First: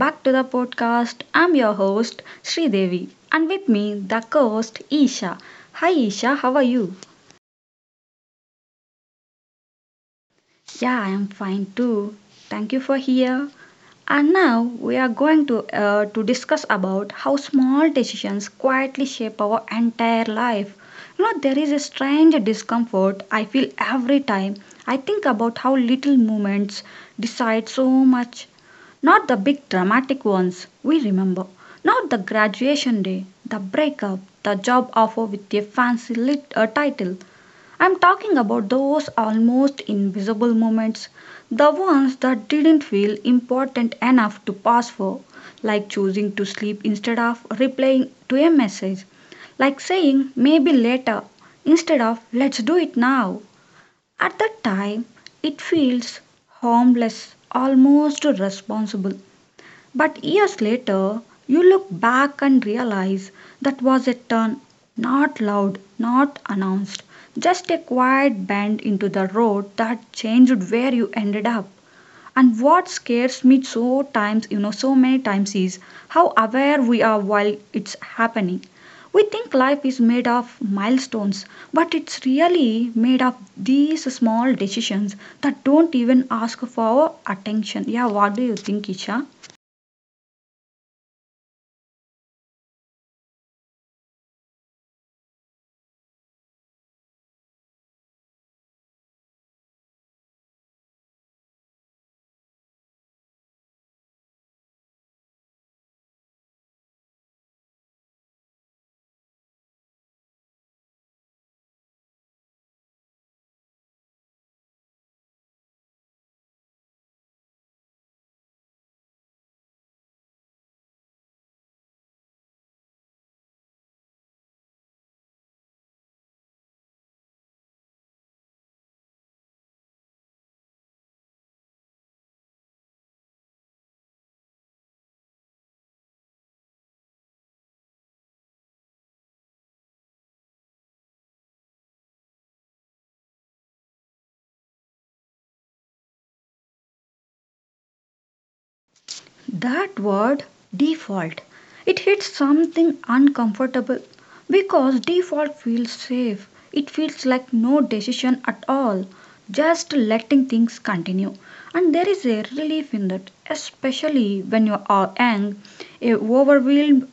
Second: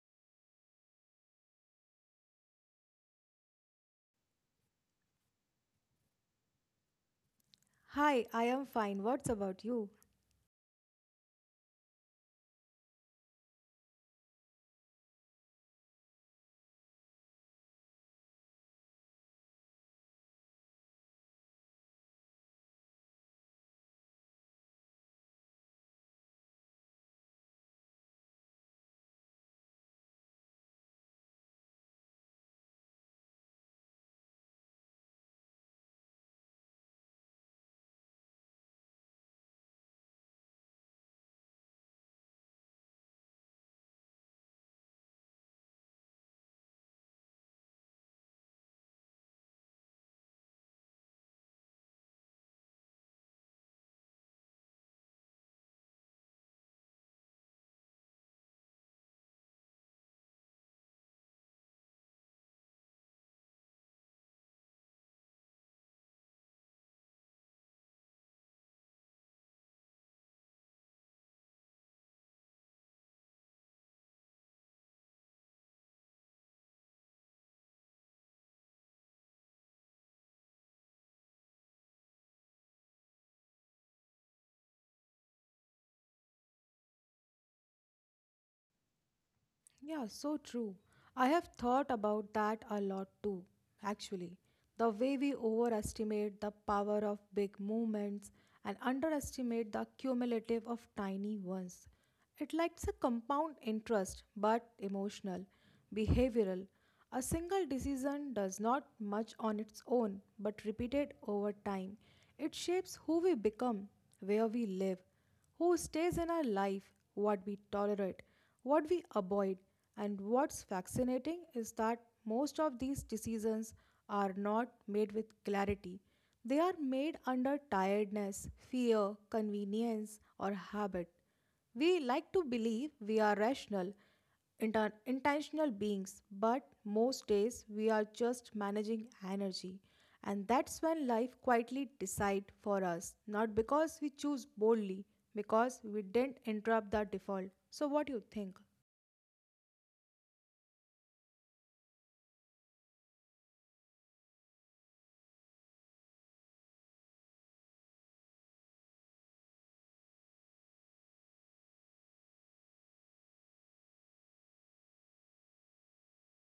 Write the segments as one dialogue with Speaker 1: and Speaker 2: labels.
Speaker 1: back to the podcast. I'm your host Sridevi and with me the co-host Isha. Hi Isha, how are you?
Speaker 2: Hi, I am fine. What's about you?
Speaker 1: Yeah, I am fine too. Thank you for here. And now we are going to discuss about how small decisions quietly shape our entire life. There is a strange discomfort I feel every time I think about how little moments decide so much. Not the big dramatic ones we remember, not the graduation day, the breakup, the job offer with a fancy title. I'm talking about those almost invisible moments, the ones that didn't feel important enough to pass for, like choosing to sleep instead of replying to a message, like saying maybe later instead of let's do it now. At that time, it feels harmless, almost responsible. But years later, you look back and realize that was a turn, not loud, not announced, just a quiet bend into the road that changed where you ended up. And what scares me so many times is how aware we are while it's happening. We think life is made of milestones, but it's really made of these small decisions that don't even ask for our attention. Yeah, what do you think, Isha?
Speaker 2: Yeah, so true. I have thought about that a lot too, actually. The way we overestimate the power of big movements and underestimate the cumulative of tiny ones. It likes a compound interest, but emotional, behavioral. A single decision does not much on its own, but repeated over time. It shapes who we become, where we live, who stays in our life, what we tolerate what we avoid. And what's fascinating is that most of these decisions are not made with clarity. They are made under tiredness, fear, convenience, or habit. We like to believe we are rational, intentional beings, but most days we are just managing energy. And that's when life quietly decide for us, not because we choose boldly, because we didn't interrupt the default. So what do you think?
Speaker 1: That word default, it hits something uncomfortable because default feels safe. It feels like no decision at all, just letting things continue. And there is a relief in that, especially when you are young, overwhelmed,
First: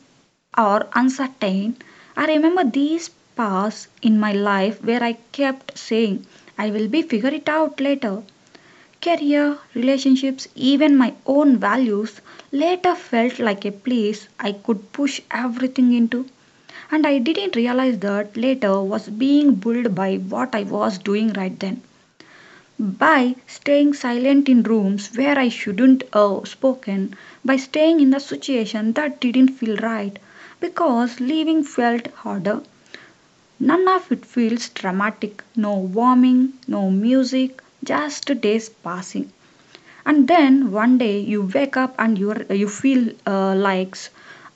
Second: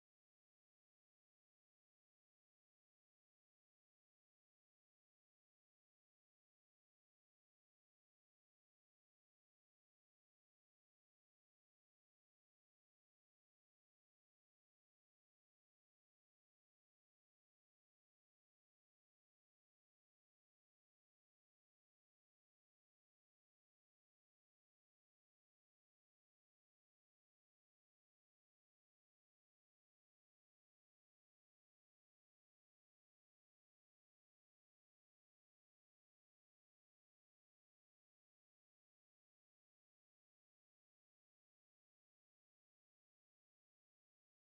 Speaker 1: or uncertain. I remember these paths in my life where I kept saying, I will be figure it out later. Career, relationships, even my own values later felt like a place I could push everything into. And I didn't realize that later was being built by what I was doing right then. By staying silent in rooms where I shouldn't have spoken, by staying in a situation that didn't feel right, because leaving felt harder. None of it feels dramatic. No warming, no music, just days passing, and then one day you wake up and you feel like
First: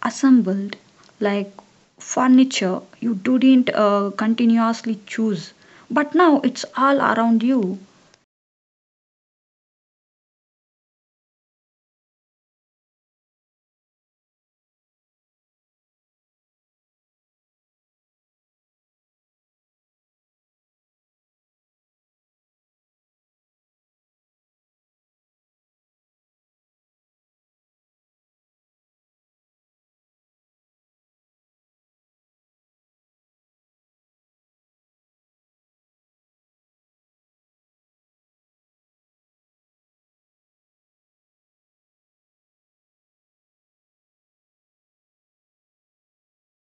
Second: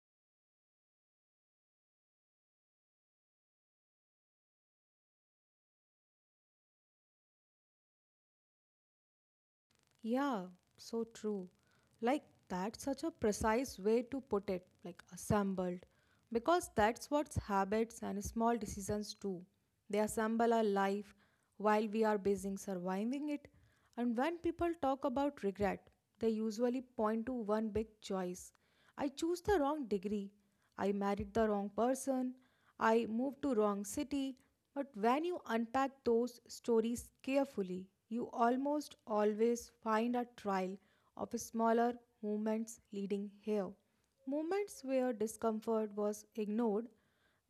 Speaker 1: assembled, like furniture you didn't continuously choose, but now it's all around you.
Speaker 2: Yeah, so true. Like that's such a precise way to put it, like assembled. Because that's what habits and small decisions do. They assemble our life while we are busy surviving it. And when people talk about regret, they usually point to one big choice. I choose the wrong degree. I married the wrong person. I moved to wrong city. But when you unpack those stories carefully, you almost always find a trail of smaller movements leading here. Moments where discomfort was ignored,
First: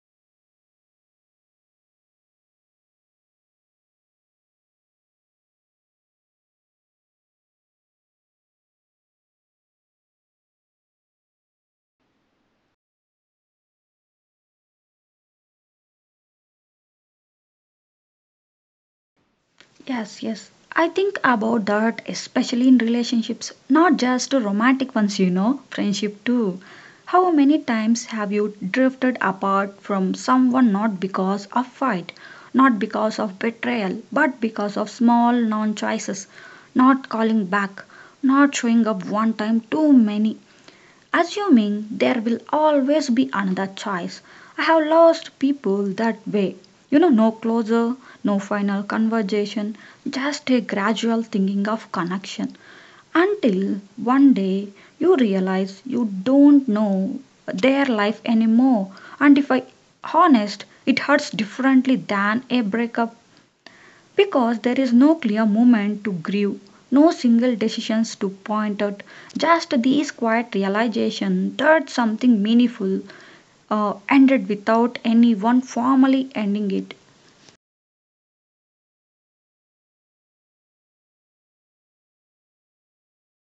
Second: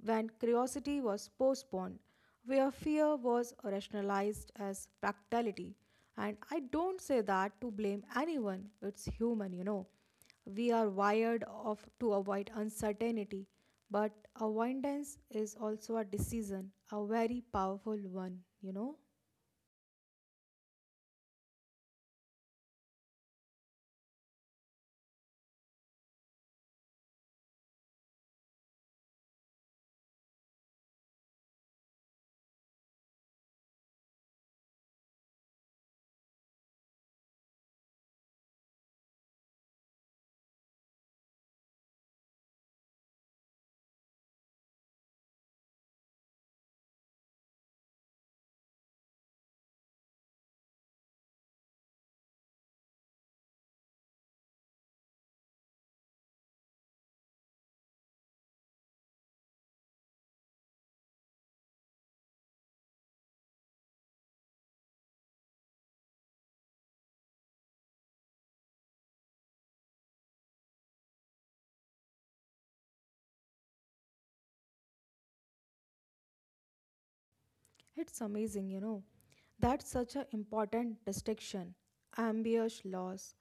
Speaker 2: when curiosity was postponed, where fear was rationalized as practicality. And I don't say that to blame anyone, it's human, you know. We are wired of, to avoid uncertainty, but avoidance is also a decision, a very powerful one, you know.
Speaker 1: Yes, yes. I think about that, especially in relationships, not just romantic ones, friendship too. How many times have you drifted apart from someone not because of fight, not because of betrayal, but because of small non choices, not calling back, not showing up one time too many, assuming there will always be another choice. I have lost people that way. No closure, no final conversation, just a gradual thinking of connection. Until one day you realize you don't know their life anymore. And if I honest, it hurts differently than a breakup because there is no clear moment to grieve, no single decisions to point out, just these quiet realization that something meaningful ended without anyone formally ending it.
Speaker 2: It's amazing, you know. That's such an important distinction. Ambience loss.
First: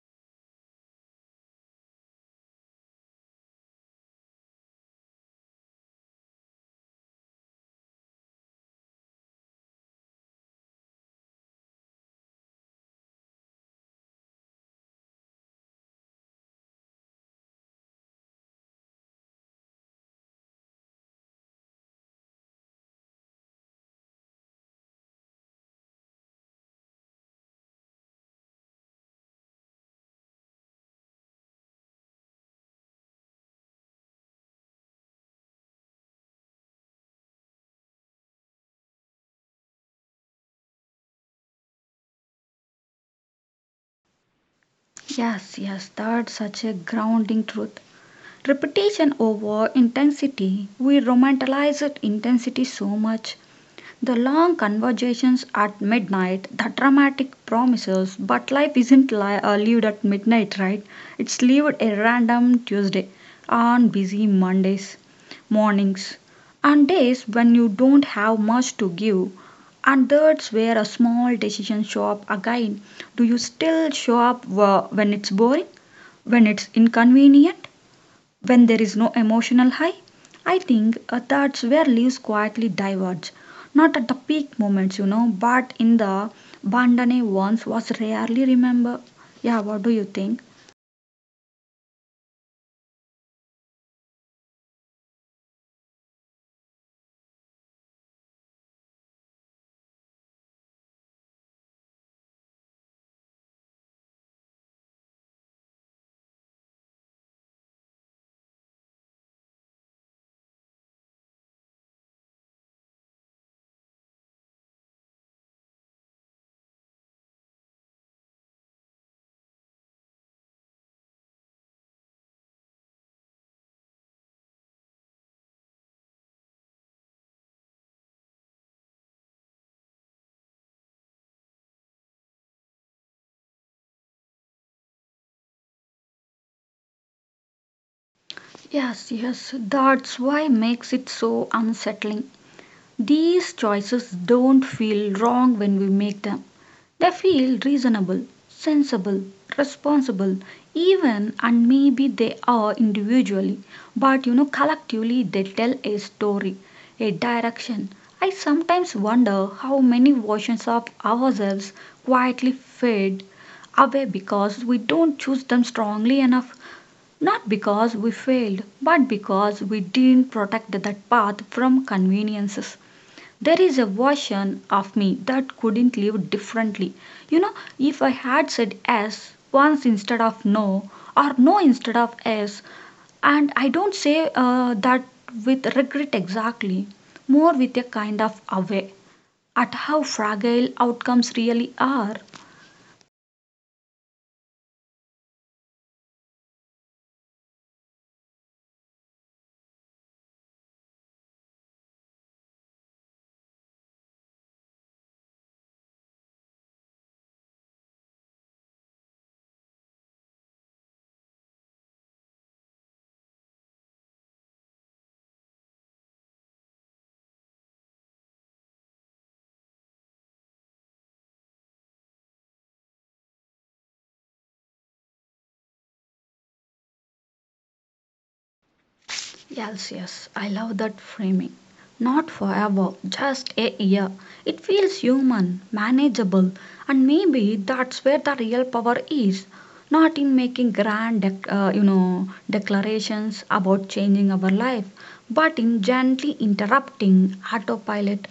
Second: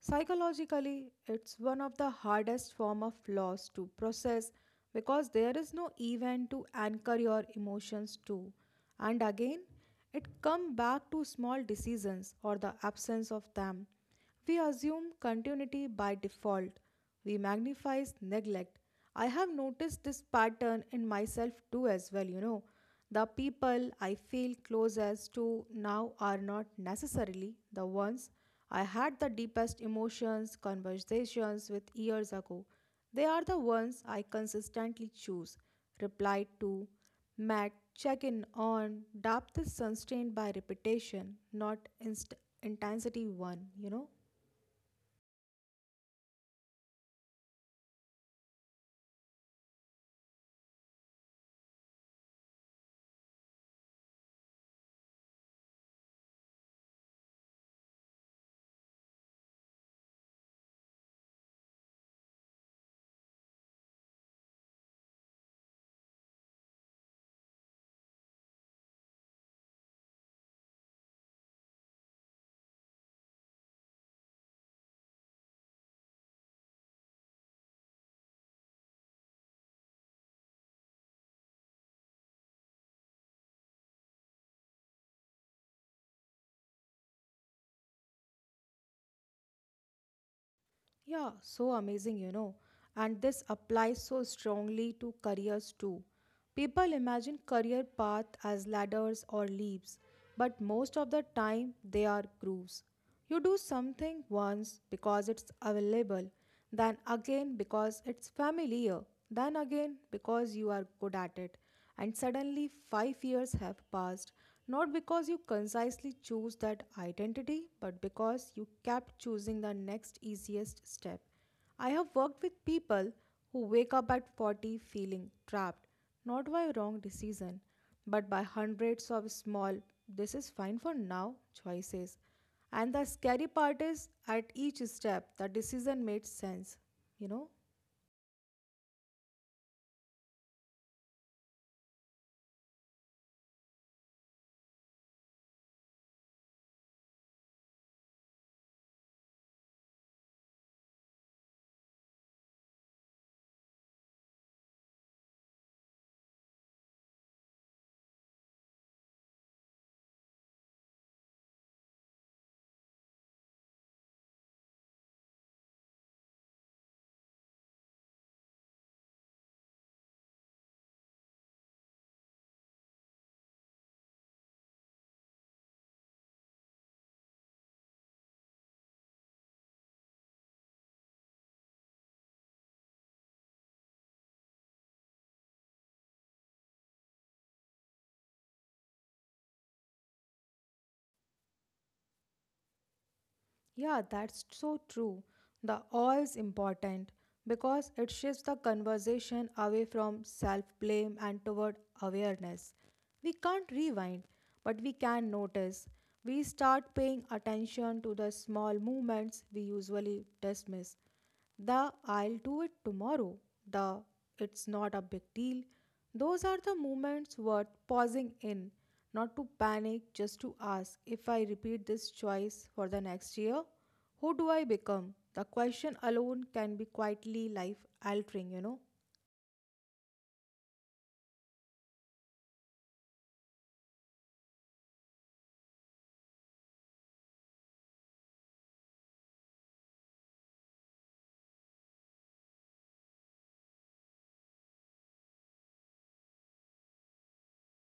Speaker 2: Psychologically, it's one of the hardest form of loss to process because there is no event to anchor your emotions to. And again, it comes back to small decisions or the absence of them. We assume continuity by default. We magnify neglect. I have noticed this pattern in myself too as well, you know. The people I feel closest to now are not necessarily the ones I had the deepest emotions, conversations with years ago. They are the ones I consistently choose, replied to, met, check in on. Depth is sustained by repetition, not intensity one, you know.
Speaker 1: Yes, yes, that's such a grounding truth. Repetition over intensity. We romanticize intensity so much, the long conversations at midnight, the dramatic promises, but life isn't lived at midnight, right? It's lived a random Tuesday, on busy Mondays, mornings, and days when you don't have much to give. And that's where a small decision show up again. Do you still show up when it's boring, when it's inconvenient, when there is no emotional high? I think that's where leaves quietly diverge. Not at the peak moments, but in the Bandane once was rarely remember. Yeah, what do you think?
Speaker 2: Yeah, so amazing, you know. And this applies so strongly to careers too. People imagine career path as ladders or leaps, but most of the time they are grooves. You do something once because it's available then again because it's familiar, then again because you are good at it. And suddenly, 5 years have passed, not because you concisely choose that identity, but because you kept choosing the next easiest step. I have worked with people who wake up at 40 feeling trapped, not by a wrong decision, but by hundreds of small, this is fine for now choices. And the scary part is at each step, the decision made sense, you know?
Speaker 1: Yes, yes, that's why makes it so unsettling. These choices don't feel wrong when we make them. They feel reasonable, sensible, responsible, even and maybe they are individually, but collectively they tell a story, a direction. I sometimes wonder how many versions of ourselves quietly fade away because we don't choose them strongly enough, not because we failed, but because we didn't protect that path from conveniences. There is a version of me that couldn't live differently. If I had said yes once instead of no, or no instead of yes, and I don't say that with regret exactly, more with a kind of awe at how fragile outcomes really are.
Speaker 2: Yeah, that's so true. The awe is important because it shifts the conversation away from self blame and toward awareness. We can't rewind, but we can notice. We start paying attention to the small movements we usually dismiss the I'll do it tomorrow, the it's not a big deal. Those are the moments worth pausing in, not to panic, just to ask if I repeat this choice for the next year, who do I become? The question alone can be quietly life altering, you know.
Speaker 1: Yes, yes, I love that framing. Not forever, just a year. It feels human, manageable, and maybe that's where the real power is. Not in making grand, declarations about changing our life, but in gently interrupting autopilot,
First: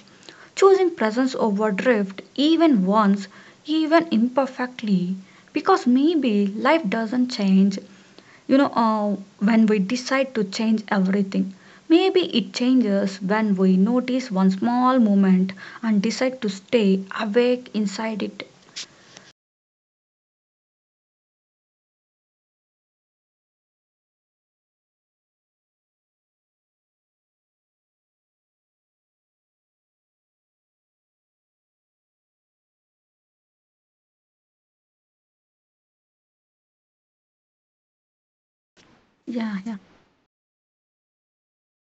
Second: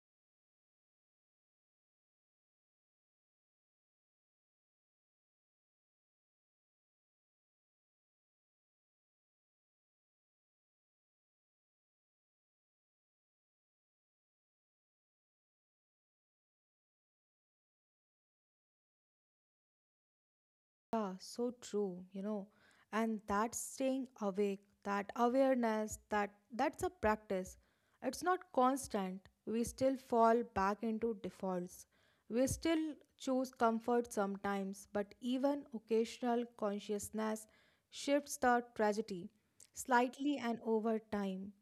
Speaker 1: choosing presence over drift, even once, even imperfectly, because maybe life doesn't change you know uh, when we decide to change everything. Maybe it changes when we notice one small moment and decide to stay awake inside it.
Speaker 2: Yeah, so true, you know. And that's staying awake, that awareness, that's a practice. It's not constant. We still fall back into defaults. We still choose comfort sometimes, but even occasional consciousness shifts the tragedy
Speaker 1: Yeah, yeah.
Speaker 2: slightly and over time.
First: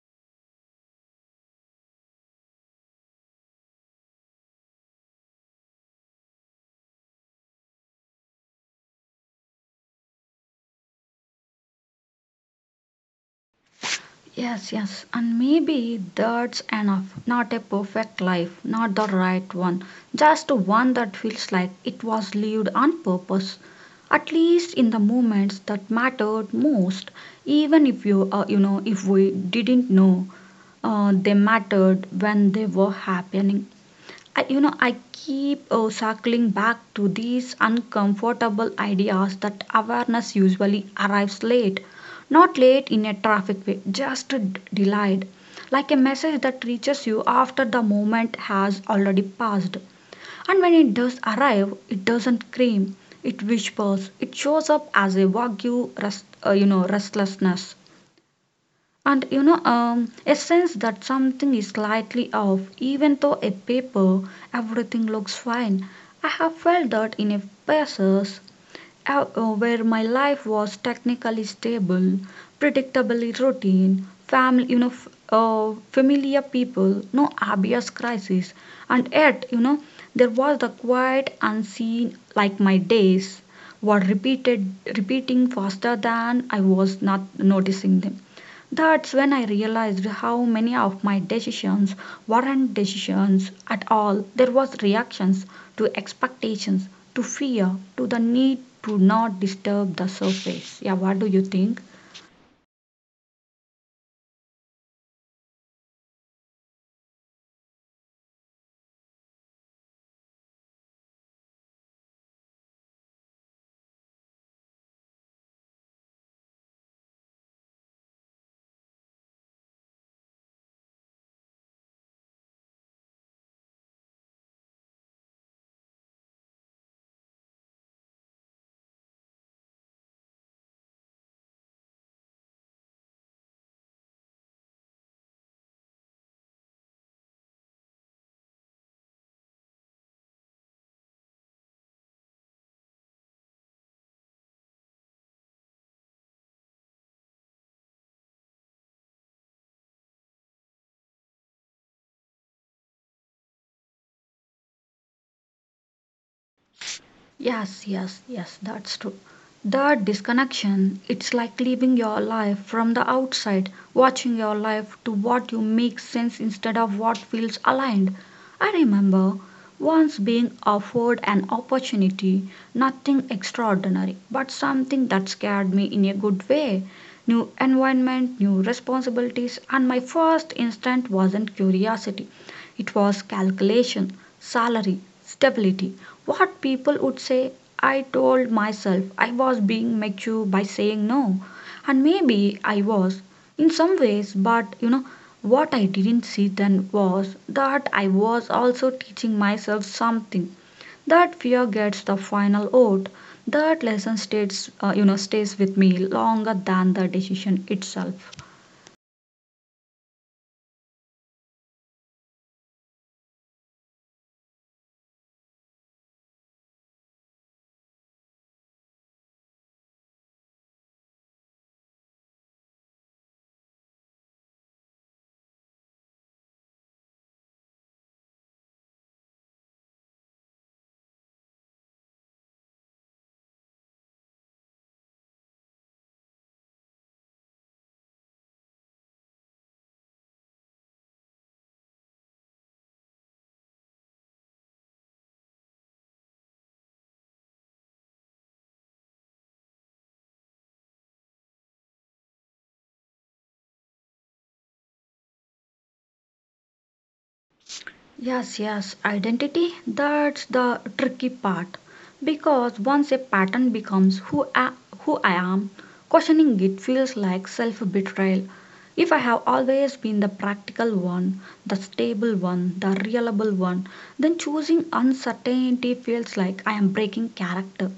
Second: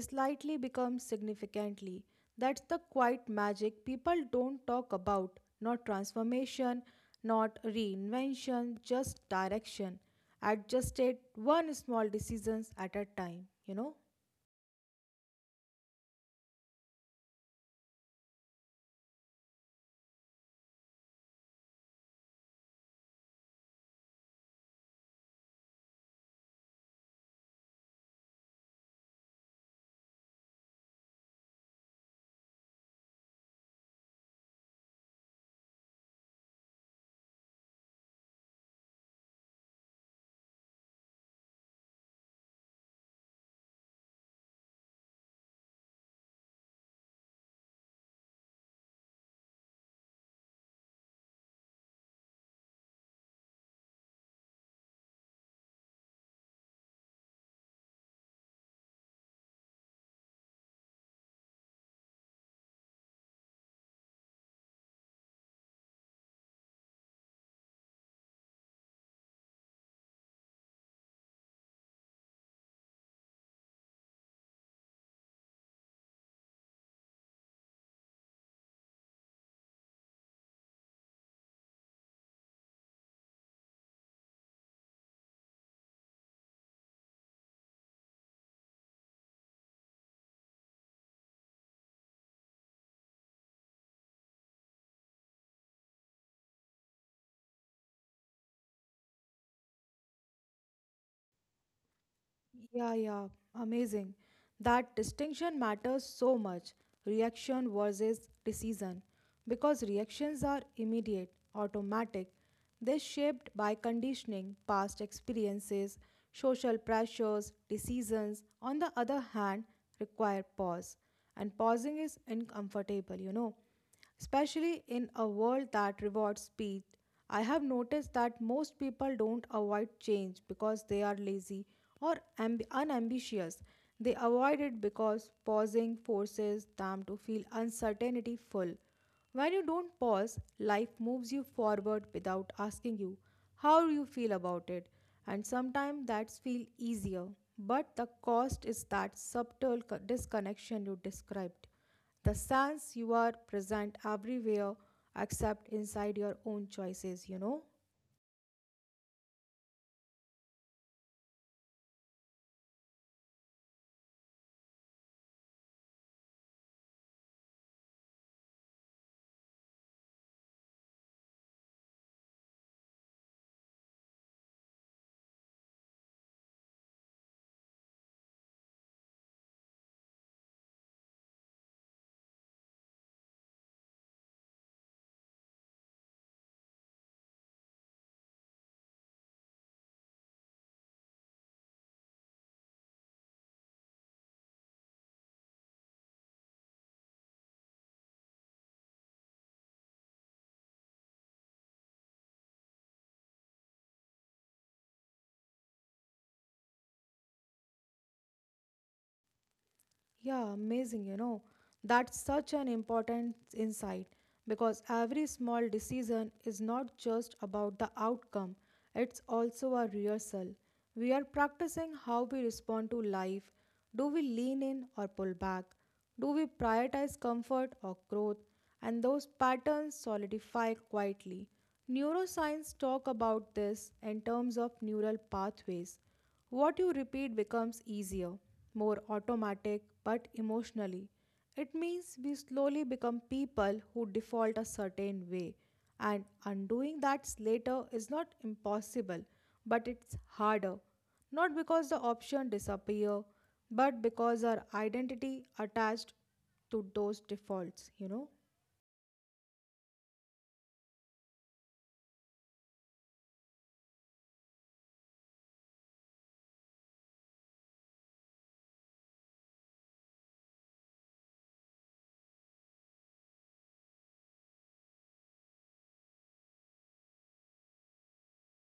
Speaker 2: Slightly becomes significantly. That's the quiet magic people don't talk about. Not transformation, not reinvention, just direction. Adjusted one small decisions at a time, you know?
Speaker 1: Yes, yes, and maybe that's enough. Not a perfect life, not the right one, just one that feels like it was lived on purpose. At least in the moments that mattered most, even if we didn't know they mattered when they were happening. I keep circling back to these uncomfortable ideas that awareness usually arrives late. Not late in a traffic way, just delayed. Like a message that reaches you after the moment has already passed. And when it does arrive, it doesn't scream, it whispers, it shows up as a vague, restlessness. And a sense that something is slightly off, even though a paper, everything looks fine. I have felt that in a places where my life was technically stable, predictably routine, family, familiar people, no obvious crisis, and yet, there was the quiet unseen, like my days were repeating faster than I was not noticing them. That's when I realized how many of my decisions weren't decisions at all. There was reactions to expectations, to fear, to the need to not disturb the surface. Yeah, what do you think?
Speaker 2: Yeah, yeah, amazing. That distinction matters so much reaction versus decision because reactions are immediate, automatic. They're shaped by conditioning, past experiences, social pressures, decisions. On the other hand, require pause, and pausing is uncomfortable, you know. Especially in a world that rewards speed, I have noticed that most people don't avoid change because they are lazy or unambitious. They avoid it because pausing forces them to feel uncertainty full. When you don't pause, life moves you forward without asking you how you feel about it, and sometimes that's feel easier. But the cost is that subtle disconnection you described. The sense you are present everywhere except inside your own choices, you know.
Speaker 1: Yes, yes, yes, that's true. That disconnection, it's like living your life from the outside, watching your life to what you make sense instead of what feels aligned. I remember once being offered an opportunity, nothing extraordinary, but something that scared me in a good way. New environment, new responsibilities, and my first instinct wasn't curiosity. It was calculation, salary, stability, what people would say. I told myself I was being mature by saying no, and maybe I was in some ways, but what I didn't see then was that I was also teaching myself something. That fear gets the final vote. That lesson stays with me longer than the decision itself.
Speaker 2: Yeah, amazing, you know. That's such an important insight because every small decision is not just about the outcome, it's also a rehearsal. We are practicing how we respond to life. Do we lean in or pull back? Do we prioritize comfort or growth? And those patterns solidify quietly. Neuroscience talk about this in terms of neural pathways. What you repeat becomes easier, more automatic, but emotionally. It means we slowly become people who default a certain way, and undoing that later is not impossible, but it's harder. Not because the option disappear, but because our identity attached to those defaults, you know.
Speaker 1: Yes, yes, identity, that's the tricky part. Because once a pattern becomes who I am, questioning it feels like self betrayal. If I have always been the practical one, the stable one, the reliable one, then choosing uncertainty feels like I am breaking character,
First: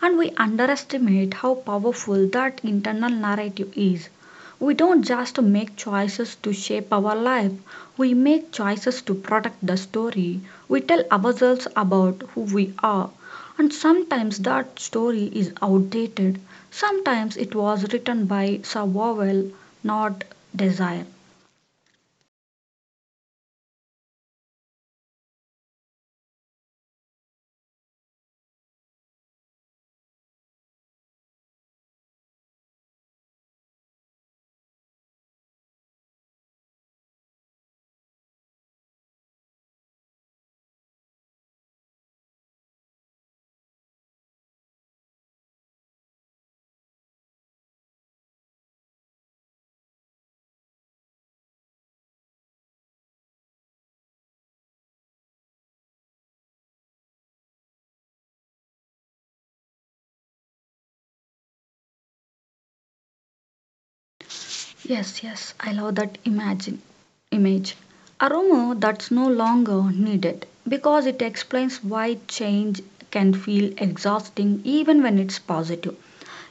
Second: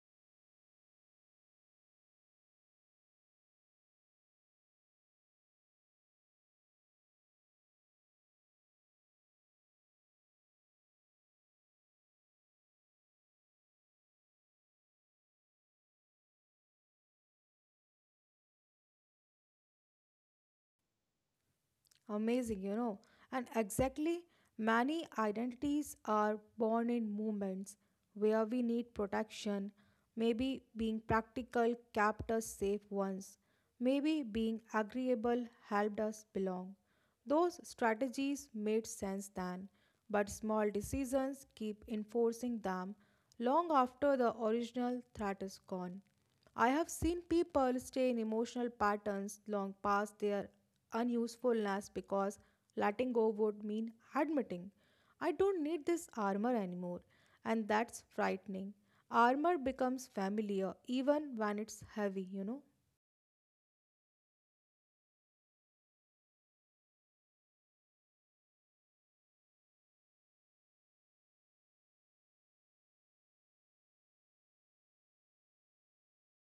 Speaker 1: and we underestimate how powerful that internal narrative is. We don't just make choices to shape our life, we make choices to protect the story we tell ourselves about who we are. And sometimes that story is outdated. Sometimes it was written by survival, not desire.
Speaker 2: Amazing, you know. And exactly, many identities are born in movements where we need protection. Maybe being practical kept us safe once. Maybe being agreeable helped us belong. Those strategies made sense then, but small decisions keep enforcing them long after the original threat is gone. I have seen people stay in emotional patterns long past their unusefulness because letting go would mean admitting, I don't need this armor anymore, and that's frightening. Armor becomes familiar even when it's heavy, you know.
Speaker 1: Yes, yes, I love that imagine image. A rumor that's no longer needed because it explains why change can feel exhausting even when it's positive.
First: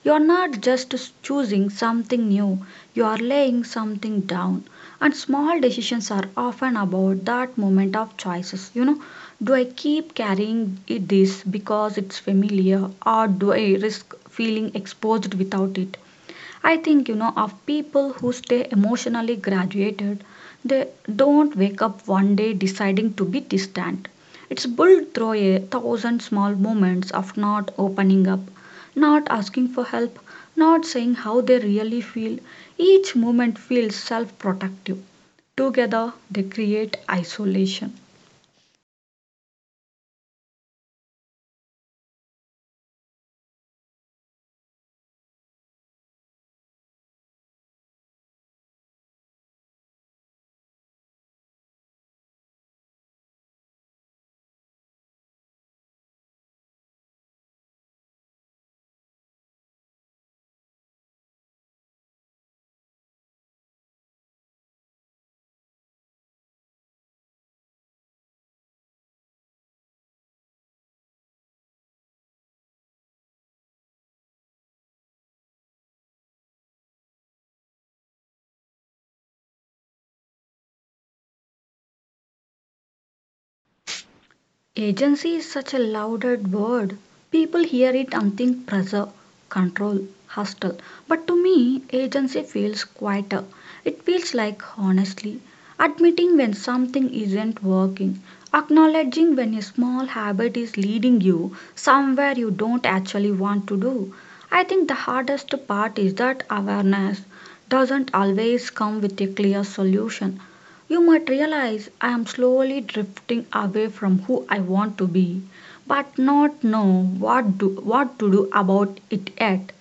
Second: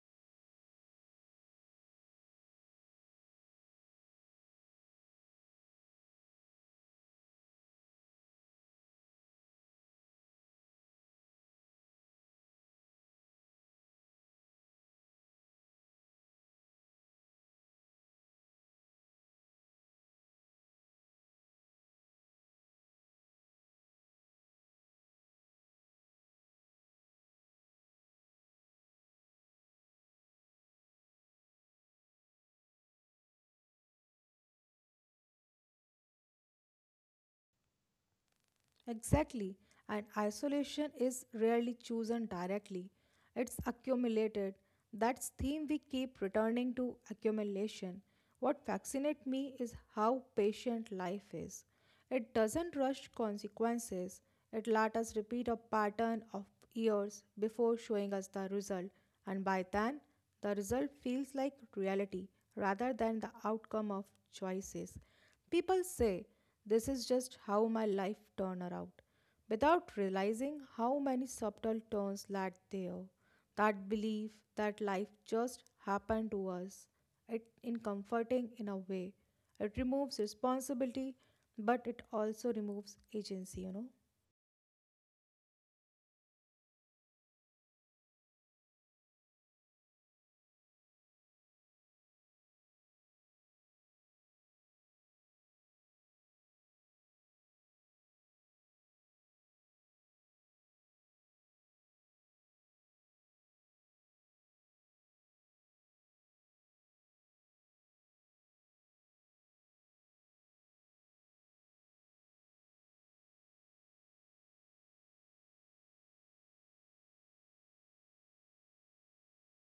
Speaker 1: You're not just choosing something new, you are laying something down. And small decisions are often about that moment of choices. Do I keep carrying it this because it's familiar, or do I risk feeling exposed without it? I think you know of people who stay emotionally graduated. They don't wake up one day deciding to be distant. It's built through a thousand small moments of not opening up, not asking for help, not saying how they really feel. Each moment feels self protective. Together, they create isolation.
Speaker 2: Exactly. And isolation is rarely chosen directly. It's accumulated. That's theme we keep returning to accumulation. What fascinates me is how patient life is. It doesn't rush consequences. It let us repeat a pattern of years before showing us the result. And by then, the result feels like reality rather than the outcome of choices. People say, this is just how my life turned out, without realizing how many subtle turns led there. That belief that life just happened to us, it in comforting in a way. It removes responsibility, but it also removes agency, you know.
Speaker 1: Agency is such a loaded word. People hear it and think pressure, control, hustle. But to me, agency feels quieter. It feels like honestly admitting when something isn't working, acknowledging when a small habit is leading you somewhere you don't actually want to do. I think the hardest part is that awareness doesn't always come with a clear solution. You might realize I am slowly drifting away from who I want to be, but not know what to do about it yet.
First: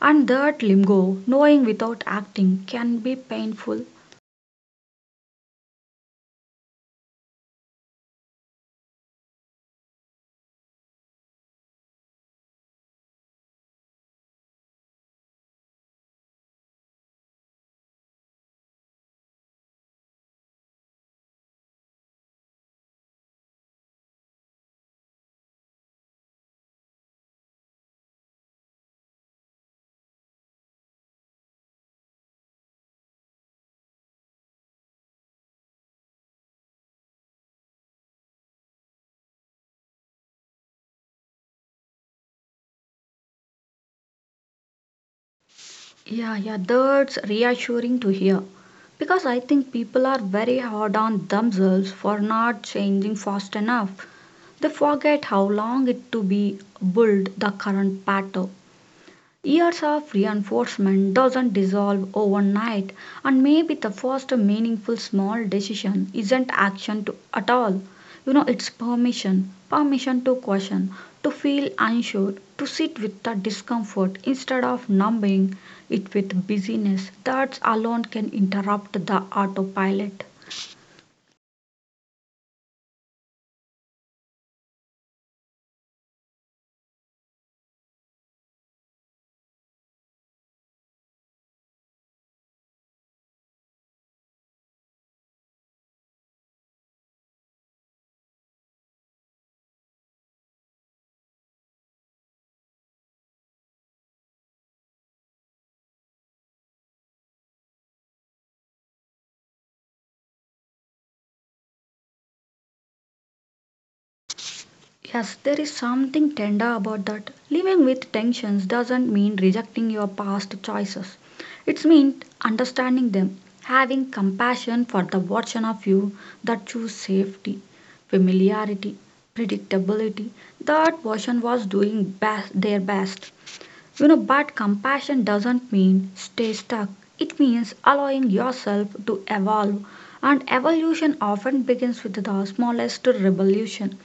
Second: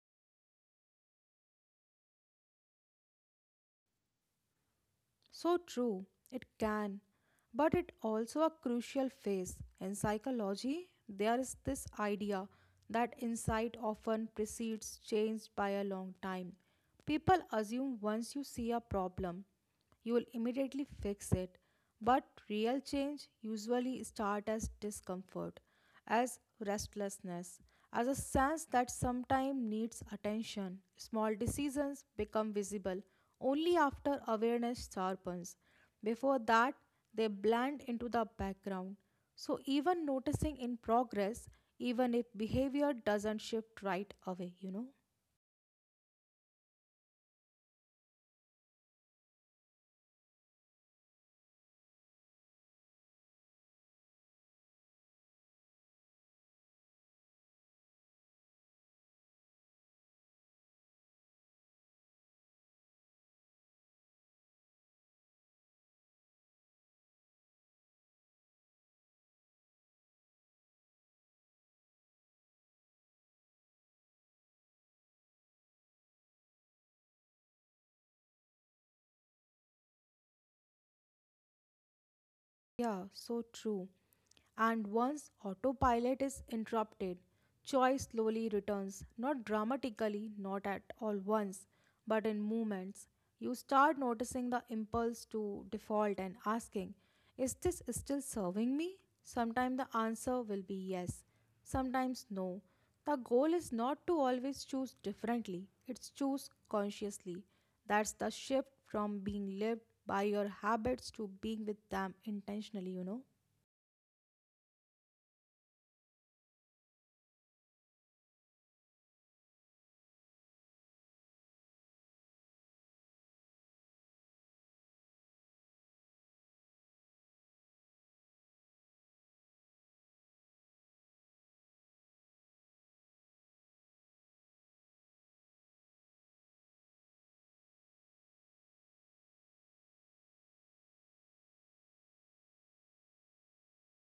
Speaker 1: And that limbo, knowing without acting, can be painful.
Speaker 2: So true, it can, but it also a crucial phase. In psychology, there is this idea that insight often precedes change by a long time. People assume once you see a problem, you will immediately fix it. But real change usually starts as discomfort, as restlessness, as a sense that sometime needs attention. Small decisions become visible only after awareness sharpens. Before that, they blend into the background. So, even noticing in progress, even if behavior doesn't shift right away, you know?
Speaker 1: Yeah, yeah, that's reassuring to hear. Because I think people are very hard on themselves for not changing fast enough. They forget how long it to be build the current pattern. Years of reinforcement doesn't dissolve overnight, and maybe the first meaningful small decision isn't action to, at all. It's permission to question, to feel unsure, to sit with the discomfort instead of numbing it with busyness. That alone can interrupt the autopilot.
Speaker 2: Yeah, so true. And once autopilot is interrupted, choice slowly returns, not dramatically, not at all once, but in moments. You start noticing the impulse to default and asking, is this still serving me? Sometimes the answer will be yes, sometimes no. The goal is not to always choose differently, it's choose consciously. That's the shift from being lived by your habits to being with them intentionally, you know.
Speaker 1: Yes, there is something tender about that. Living with tensions doesn't mean rejecting your past choices. It means understanding them, having compassion for the version of you that chose safety, familiarity, predictability. That version was doing best, their best. You know, but compassion doesn't mean stay stuck. It means allowing yourself to evolve. And evolution often begins with the smallest revolution.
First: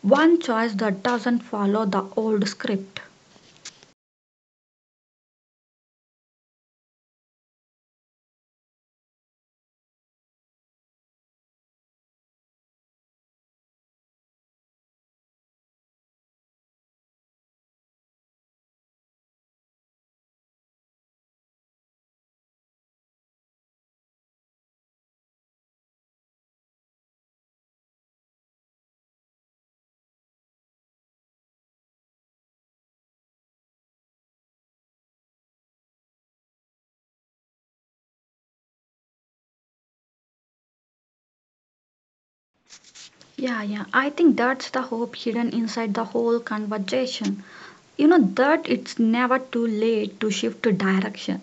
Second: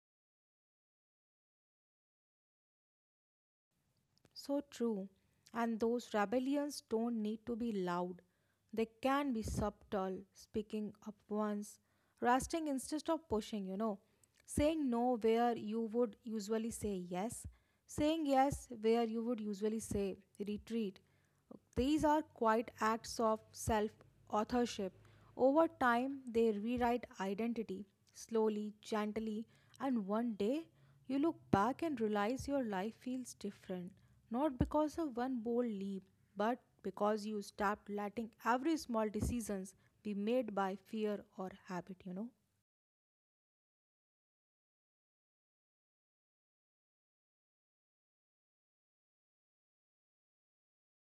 Speaker 1: One choice that doesn't follow the old script.
Speaker 2: So true. And those rebellions don't need to be loud. They can be subtle, speaking up once, resting instead of pushing, you know. Saying no where you would usually say yes, saying yes where you would usually say retreat, these are quite acts of self authorship. Over time, they rewrite identity slowly, gently, and one day you look back and realize your life feels different, not because of one bold leap, but because you stopped letting every small decisions be made by fear or habit, you know.
Speaker 1: Yeah, yeah, I think that's the hope hidden inside the whole conversation. You know, that it's never too late to shift to direction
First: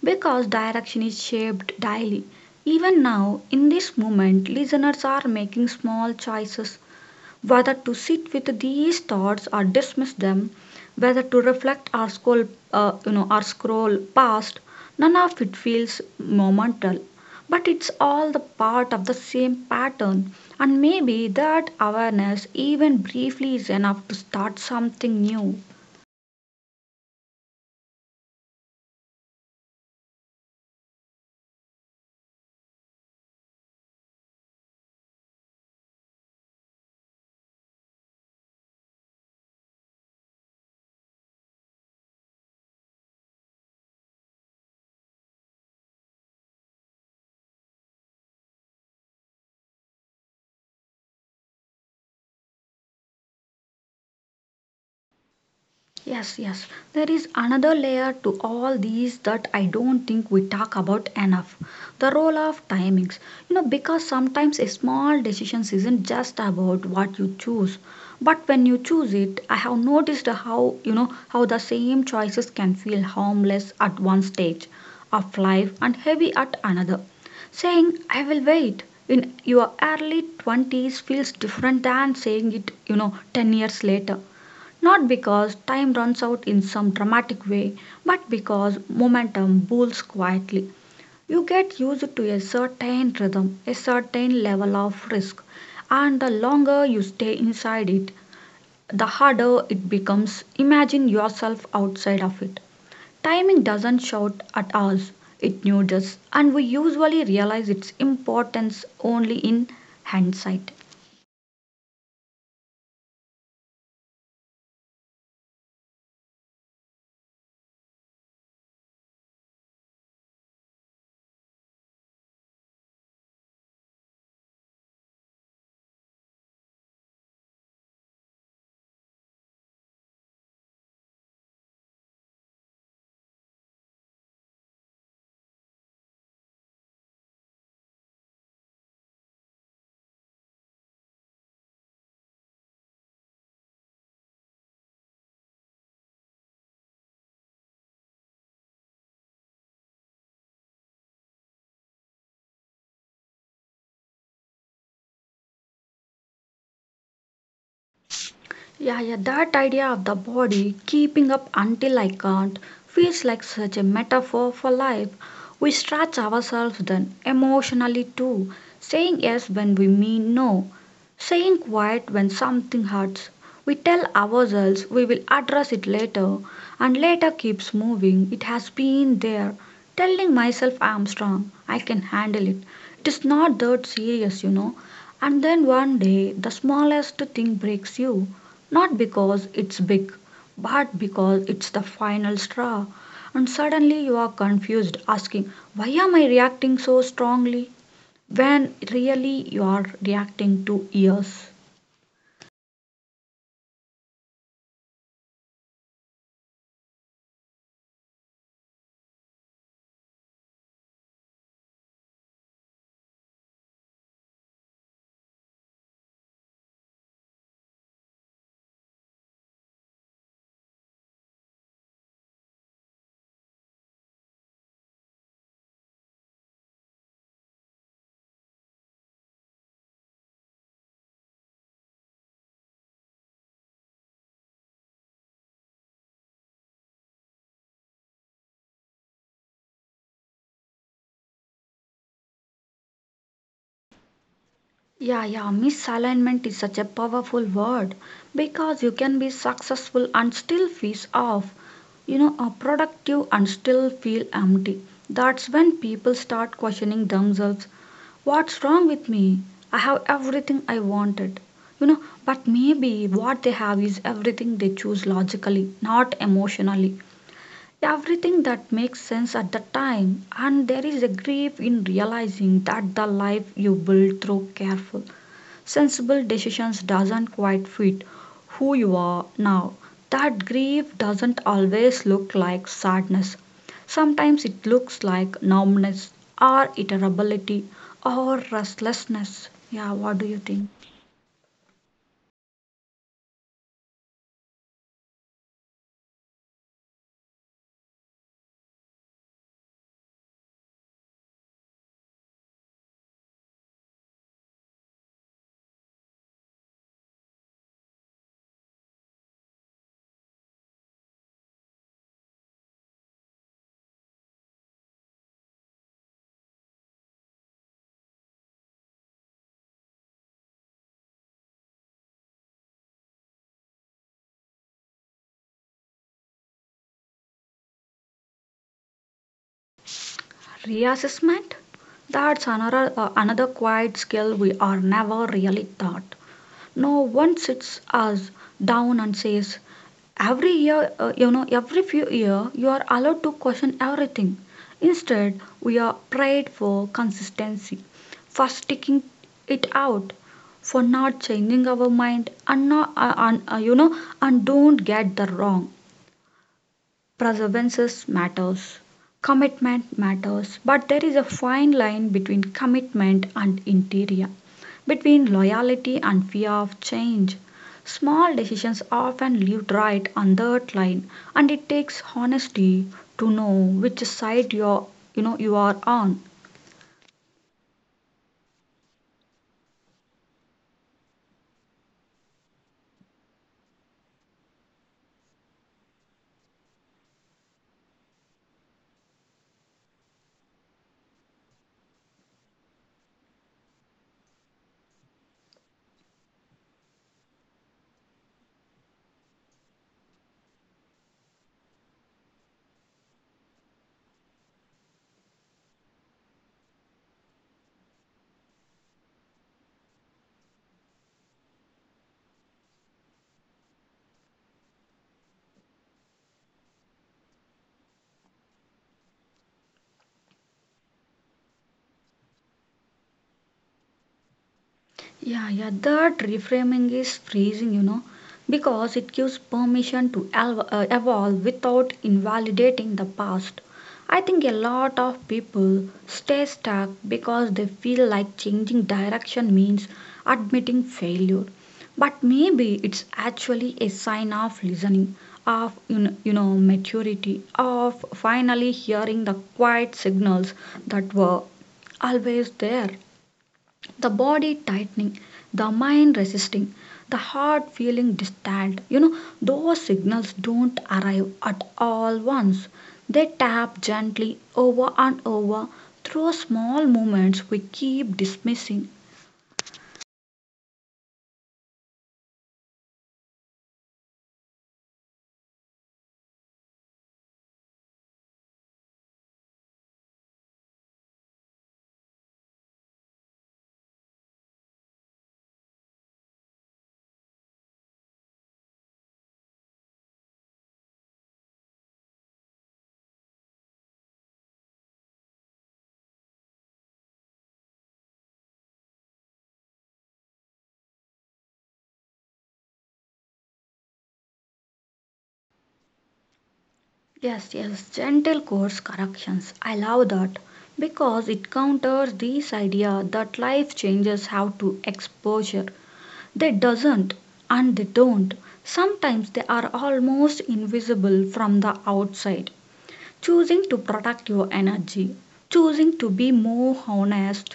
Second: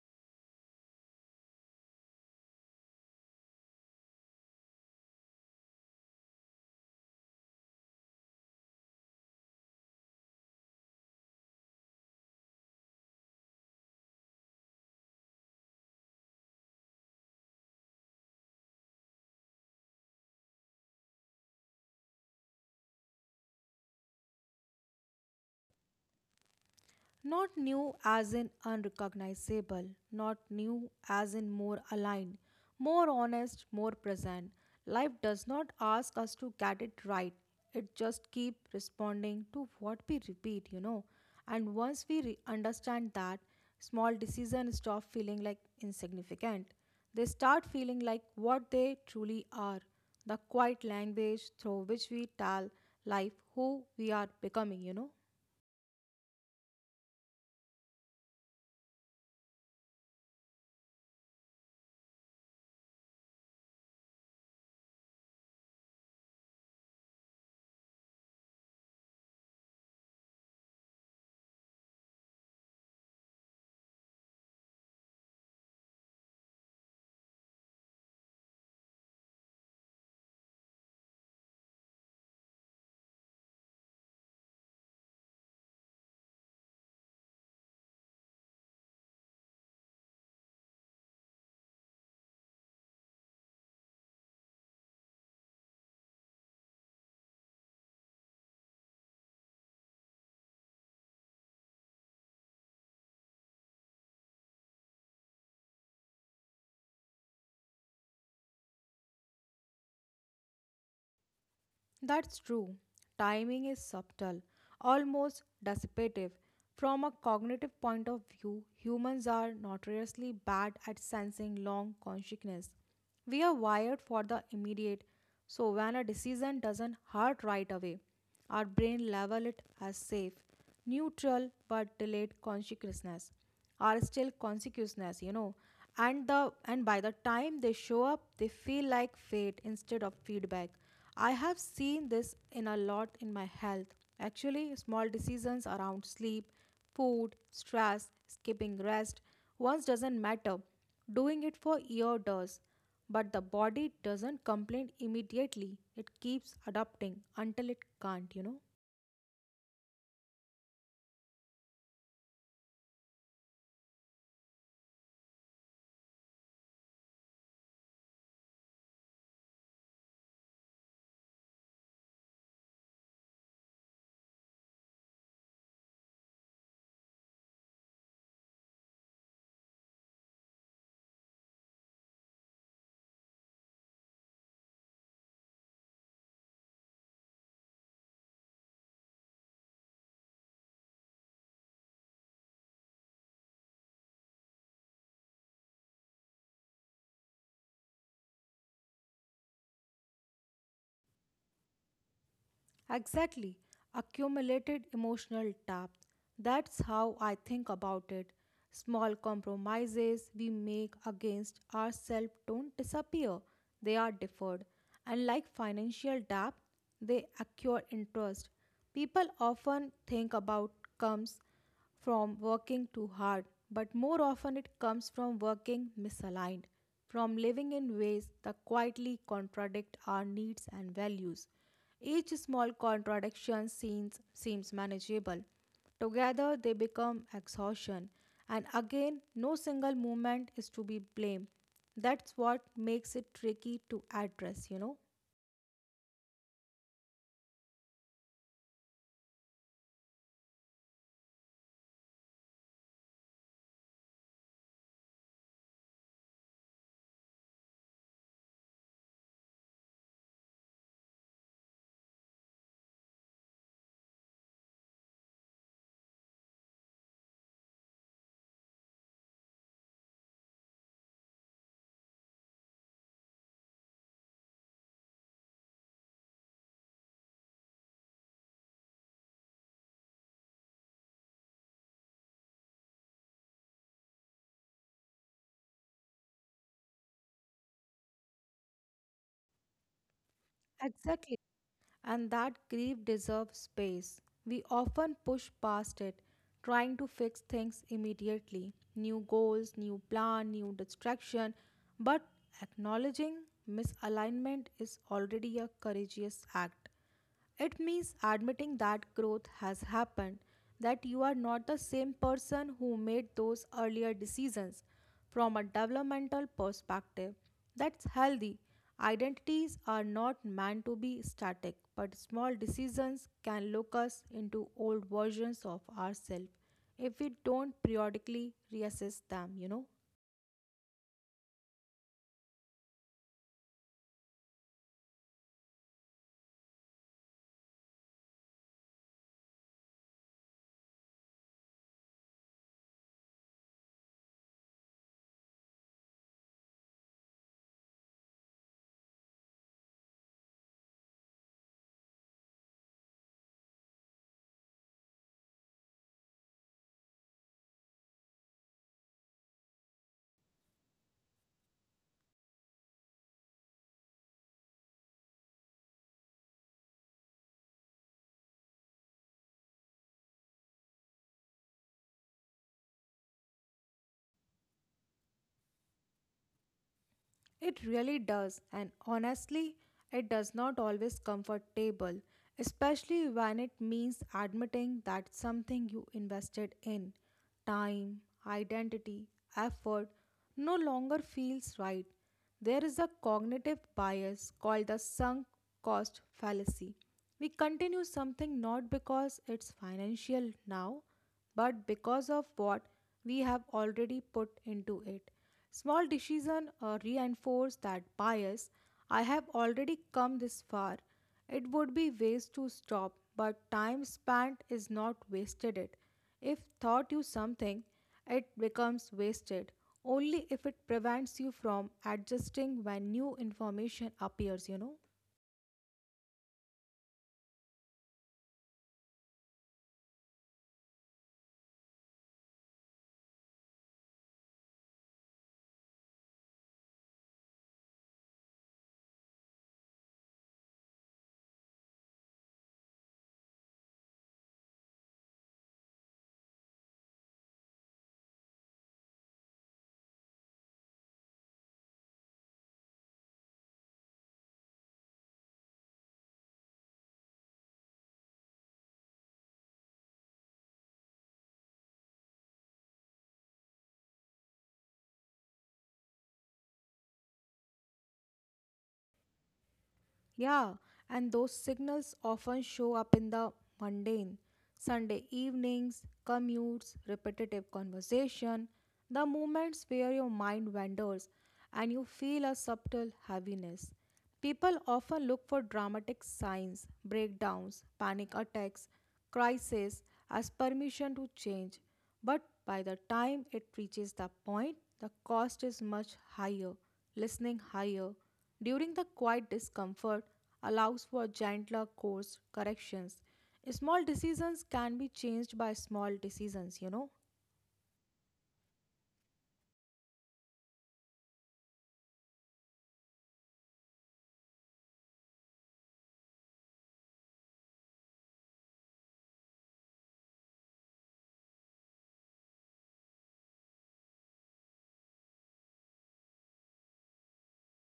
Speaker 1: because direction is shaped daily. Even now, in this moment, listeners are making small choices, whether to sit with these thoughts or dismiss them, whether to reflect or scroll, you know, or scroll past. None of it feels momental. But it's all the part of the same pattern, and maybe that awareness, even briefly, is enough to start something new.
Speaker 2: Not new as in unrecognizable, not new as in more aligned, more honest, more present. Life does not ask us to get it right. It just keeps responding to what we repeat, you know. And once we understand that, small decisions stop feeling like insignificant. They start feeling like what they truly are the quiet language through which we tell life who we are becoming, you know.
Speaker 1: Yes, yes. There is another layer to all these that I don't think we talk about enough, the role of timings. You know, because sometimes a small decision isn't just about what you choose, but when you choose it. I have noticed how, you know, how the same choices can feel harmless at one stage of life and heavy at another. Saying, "I will wait" in your early 20s feels different than saying it, you know, 10 years later, not because time runs out in some dramatic way, but because momentum builds quietly. You get used to a certain rhythm, a certain level of risk, and the longer you stay inside it, the harder it becomes. Imagine yourself outside of it. Timing doesn't shout at us, it nudges, and we usually realize its importance only in hindsight.
Speaker 2: That's true. Timing is subtle, almost dissipative. From a cognitive point of view, humans are notoriously bad at sensing long consciousness. We are wired for the immediate, so when a decision doesn't hurt right away, our brain level it as safe, neutral but delayed consciousness are still consciousness, you know. And the and by the time they show up they feel like fate instead of feedback. I have seen this in a lot in my health, actually. Small decisions around sleep, food, stress, skipping rest once doesn't matter, doing it for year does. But the body doesn't complain immediately, it keeps adapting until it can't, you know.
Speaker 1: Yeah, yeah, that idea of the body keeping up until I can't feels like such a metaphor for life. We stretch ourselves then emotionally too, saying yes when we mean no, saying quiet when something hurts. We tell ourselves we will address it later, and later keeps moving. It has been there, telling myself I am strong, I can handle it. It is not that serious, you know. And then one day, the smallest thing breaks you. Not because it's big, but because it's the final straw. And suddenly you are confused, asking, "Why am I reacting so strongly?" When really you are reacting to years.
Speaker 2: Exactly. Accumulated emotional tap. That's how I think about it. Small compromises we make against ourselves don't disappear, they are deferred. And like financial debt, they accrue interest. People often think about comes from working too hard, but more often it comes from working misaligned, from living in ways that quietly contradict our needs and values. Each small contradiction seems manageable. Together they become exhaustion, and again, no single movement is to be blamed. That's what makes it tricky to address.
Speaker 1: Yeah, yeah, misalignment is such a powerful word because you can be successful and still feel off, you know, are productive and still feel empty. That's when people start questioning themselves. What's wrong with me? I have everything I wanted. You know, but maybe what they have is everything they choose logically, not emotionally. Everything that makes sense at the time, and there is a grief in realizing that the life you build through careful, sensible decisions doesn't quite fit who you are now. That grief doesn't always look like sadness. Sometimes it looks like numbness, or irritability, or restlessness. Yeah, what do you think?
Speaker 2: Exactly. And that grief deserves space. We often push past it, trying to fix things immediately new goals, new plan, new distraction. But acknowledging misalignment is already a courageous act. It means admitting that growth has happened, that you are not the same person who made those earlier decisions. From a developmental perspective, that's healthy. Identities are not meant to be static, but small decisions can lock us into old versions of ourselves if we don't periodically reassess them.
Speaker 1: Reassessment, that's another another quiet skill we are never really taught. No one sits us down and says every year, you know, every few year you are allowed to question everything. Instead we are prayed for consistency, for sticking it out, for not changing our mind, and not you know, and don't get the wrong. Perseverance matters, commitment matters, but there is a fine line between commitment and interior, between loyalty and fear of change. Small decisions often live right on that line, and it takes honesty to know which side you're, you know, you are on.
Speaker 2: It really does, and honestly, it does not always comfortable, especially when it means admitting that something you invested in time, identity, effort no longer feels right. There is a cognitive bias called the sunk cost fallacy. We continue something not because it's financial now, but because of what we have already put into it. Small decisions reinforce that bias. I have already come this far. It would be waste to stop, but time spent is not wasted. It. If taught you something, it becomes wasted only if it prevents you from adjusting when new information appears.
Speaker 1: Yeah, yeah, that reframing is freezing, you know, because it gives permission to evolve without invalidating the past. I think a lot of people stay stuck because they feel like changing direction means admitting failure. But maybe it's actually a sign of listening, of you know, maturity, of finally hearing the quiet signals that were always there: the body tightening, the mind resisting, the heart feeling distant. You know, those signals don't arrive at all once. They tap gently over and over through small movements we keep dismissing.
Speaker 2: Yeah, and those signals often show up in the mundane Sunday evenings, commutes, repetitive conversation, the moments where your mind wanders and you feel a subtle heaviness. People often look for dramatic signs, breakdowns, panic attacks, crises as permission to change. But by the time it reaches the point, the cost is much higher, listening higher. During the quiet discomfort allows for gentler course corrections. Small decisions can be changed by small decisions.
Speaker 1: Yes, yes, gentle course corrections. I love that because it counters this idea that life changes have to exposure. They doesn't and they don't. Sometimes they are almost invisible from the outside. Choosing to protect your energy, choosing to be more honest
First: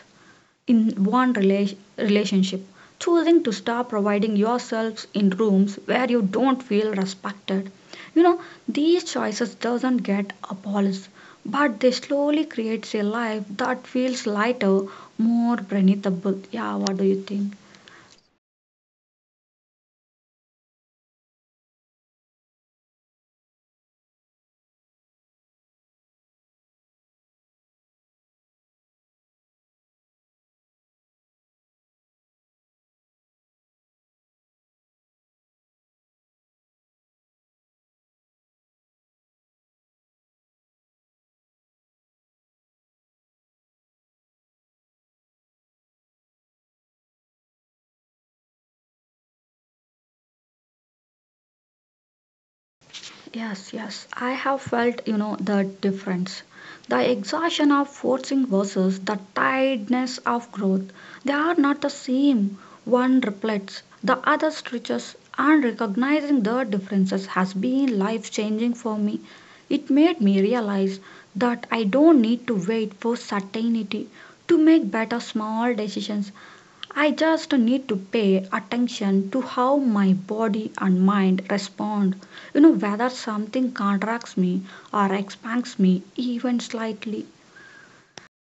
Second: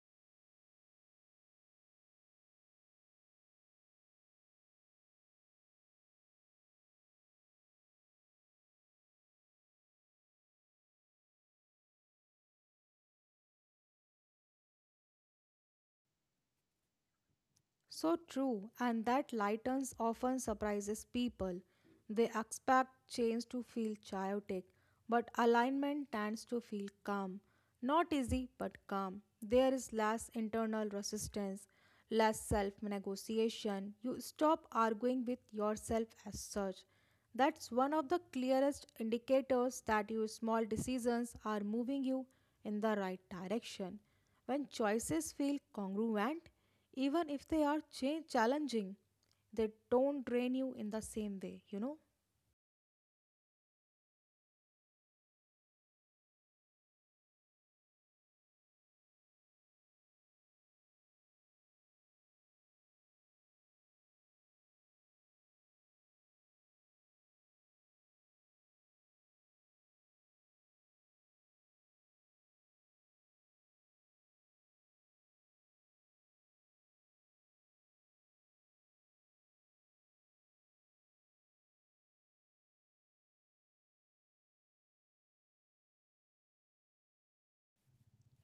Speaker 1: in one relationship, choosing to stop providing yourselves in rooms where you don't feel respected. You know, these choices doesn't get abolished, but they slowly creates a life that feels lighter, more breathable. Yeah, what do you think?
Speaker 2: So true, and that lightens often surprises people. They expect change to feel chaotic, but alignment tends to feel calm. Not easy, but calm. There is less internal resistance, less self negotiation. You stop arguing with yourself as such. That's one of the clearest indicators that your small decisions are moving you in the right direction. When choices feel congruent, even if they are challenging, they don't drain you in the same way?
Speaker 1: Yes, yes, I have felt, you know, the difference. The exhaustion of forcing versus the tiredness of growth, they are not the same. One reflects, the other stretches, and recognizing the differences has been life changing for me. It made me realize that I don't need to wait for certainty to make better small decisions. I just need to pay attention to how my body and mind respond. You know, whether something contracts me or expands me even slightly.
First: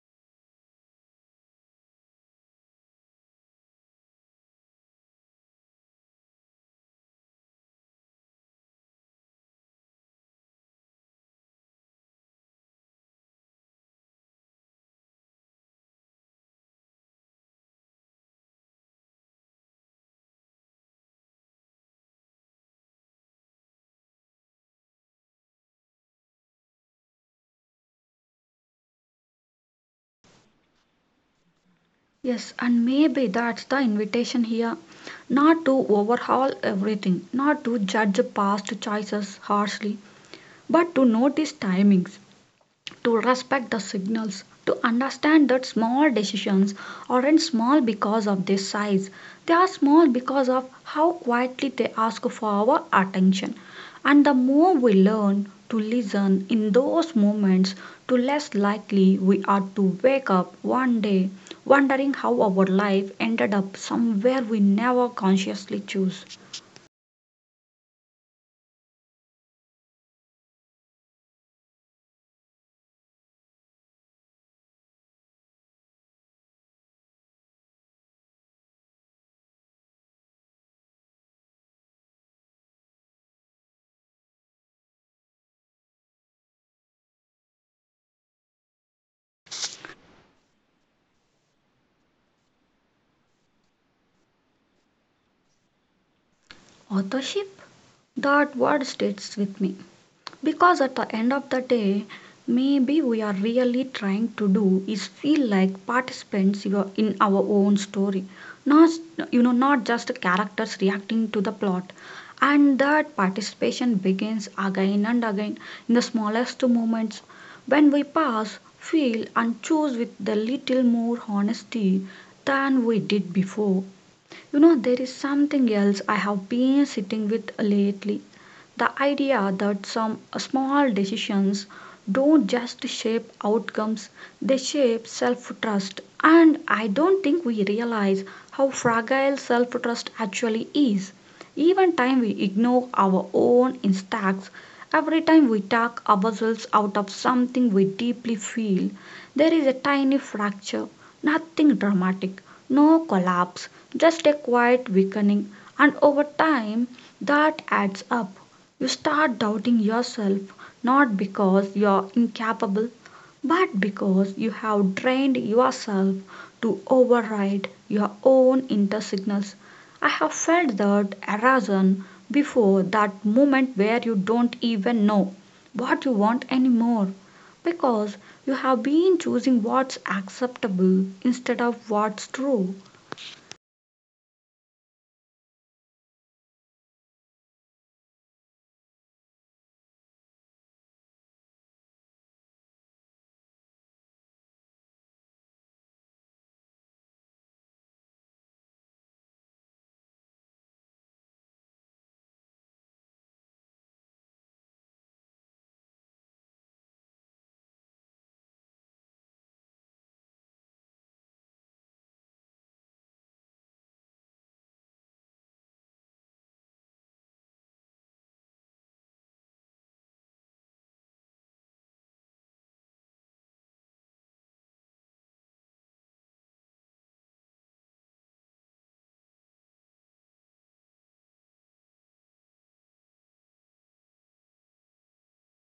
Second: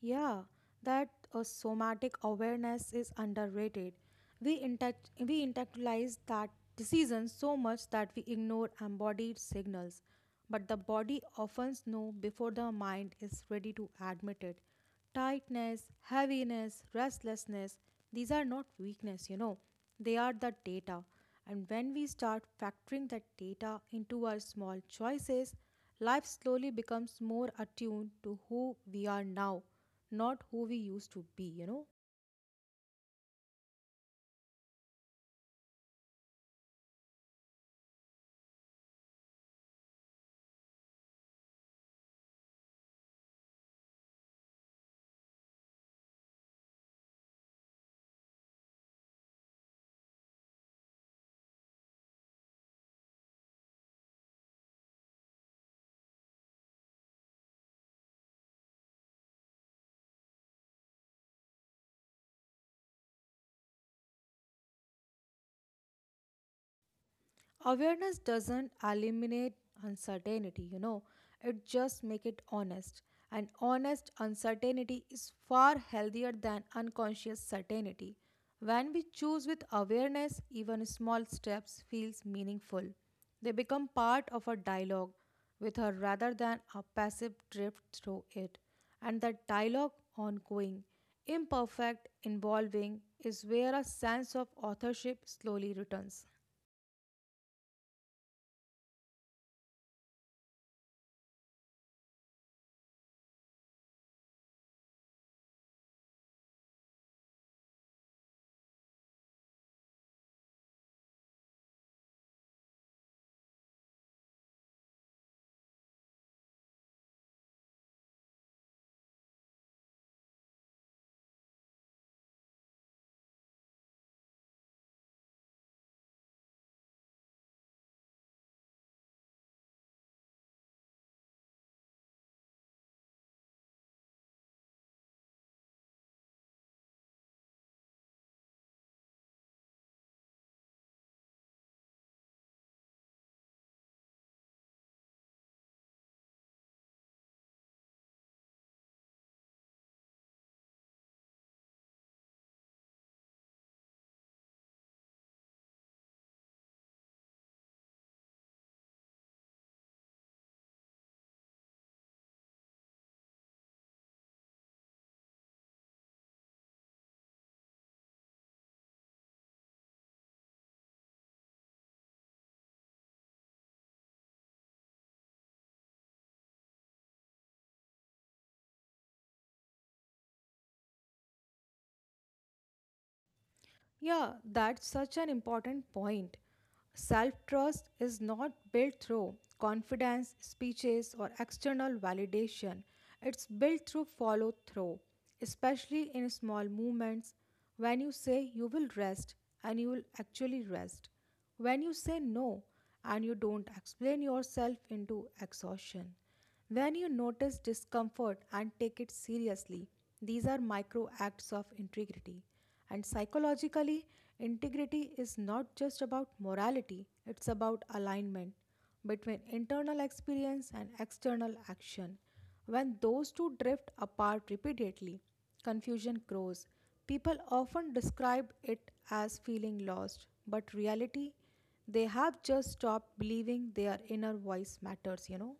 Speaker 2: Yeah, that somatic awareness is underrated. We intellectualize that decision so much that we ignore embodied signals, but the body often knows before the mind is ready to admit it. Tightness, heaviness, restlessness, these are not weakness. They are the data. And when we start factoring that data into our small choices, life slowly becomes more attuned to who we are now not who we used to be.
Speaker 1: Yes, and maybe that's the invitation here. Not to overhaul everything, not to judge past choices harshly, but to notice timings, to respect the signals, to understand that small decisions aren't small because of their size. They are small because of how quietly they ask for our attention. And the more we learn to listen in those moments, the less likely we are to wake up one day wondering how our life ended up somewhere we never consciously chose.
Speaker 2: Awareness doesn't eliminate uncertainty, it just make it honest. And honest uncertainty is far healthier than unconscious certainty. When we choose with awareness, even small steps feels meaningful. They become part of a dialogue with her rather than a passive drift through it. And that dialogue ongoing, imperfect, involving is where a sense of authorship slowly returns.
Speaker 1: Authorship? That word stays with me. Because at the end of the day, maybe we are really trying to do is feel like participants, you know, in our own story, not, you know, not just characters reacting to the plot. And that participation begins again and again in the smallest moments when we pause, feel, and choose with a little more honesty than we did before. You know, there is something else I have been sitting with lately. The idea that some small decisions don't just shape outcomes, they shape self trust. And I don't think we realize how fragile self trust actually is. Even time we ignore our own instincts, every time we talk ourselves out of something we deeply feel, there is a tiny fracture, nothing dramatic, no collapse, just a quiet weakening, and over time that adds up. You start doubting yourself, not because you're incapable, but because you have trained yourself to override your own inner signals. I have felt that erosion before, that moment where you don't even know what you want anymore because you have been choosing what's acceptable instead of what's true.
Speaker 2: Yeah, that's such an important point. Self trust is not built through confidence, speeches, or external validation. It's built through follow through, especially in small movements. When you say you will rest and you will actually rest, when you say no and you don't explain yourself into exhaustion. When you notice discomfort and take it seriously, these are micro acts of integrity. And psychologically, integrity is not just about morality, it's about alignment between internal experience and external action. When those two drift apart repeatedly, confusion grows. People often describe it as feeling lost, but reality, they have just stopped believing their inner voice matters.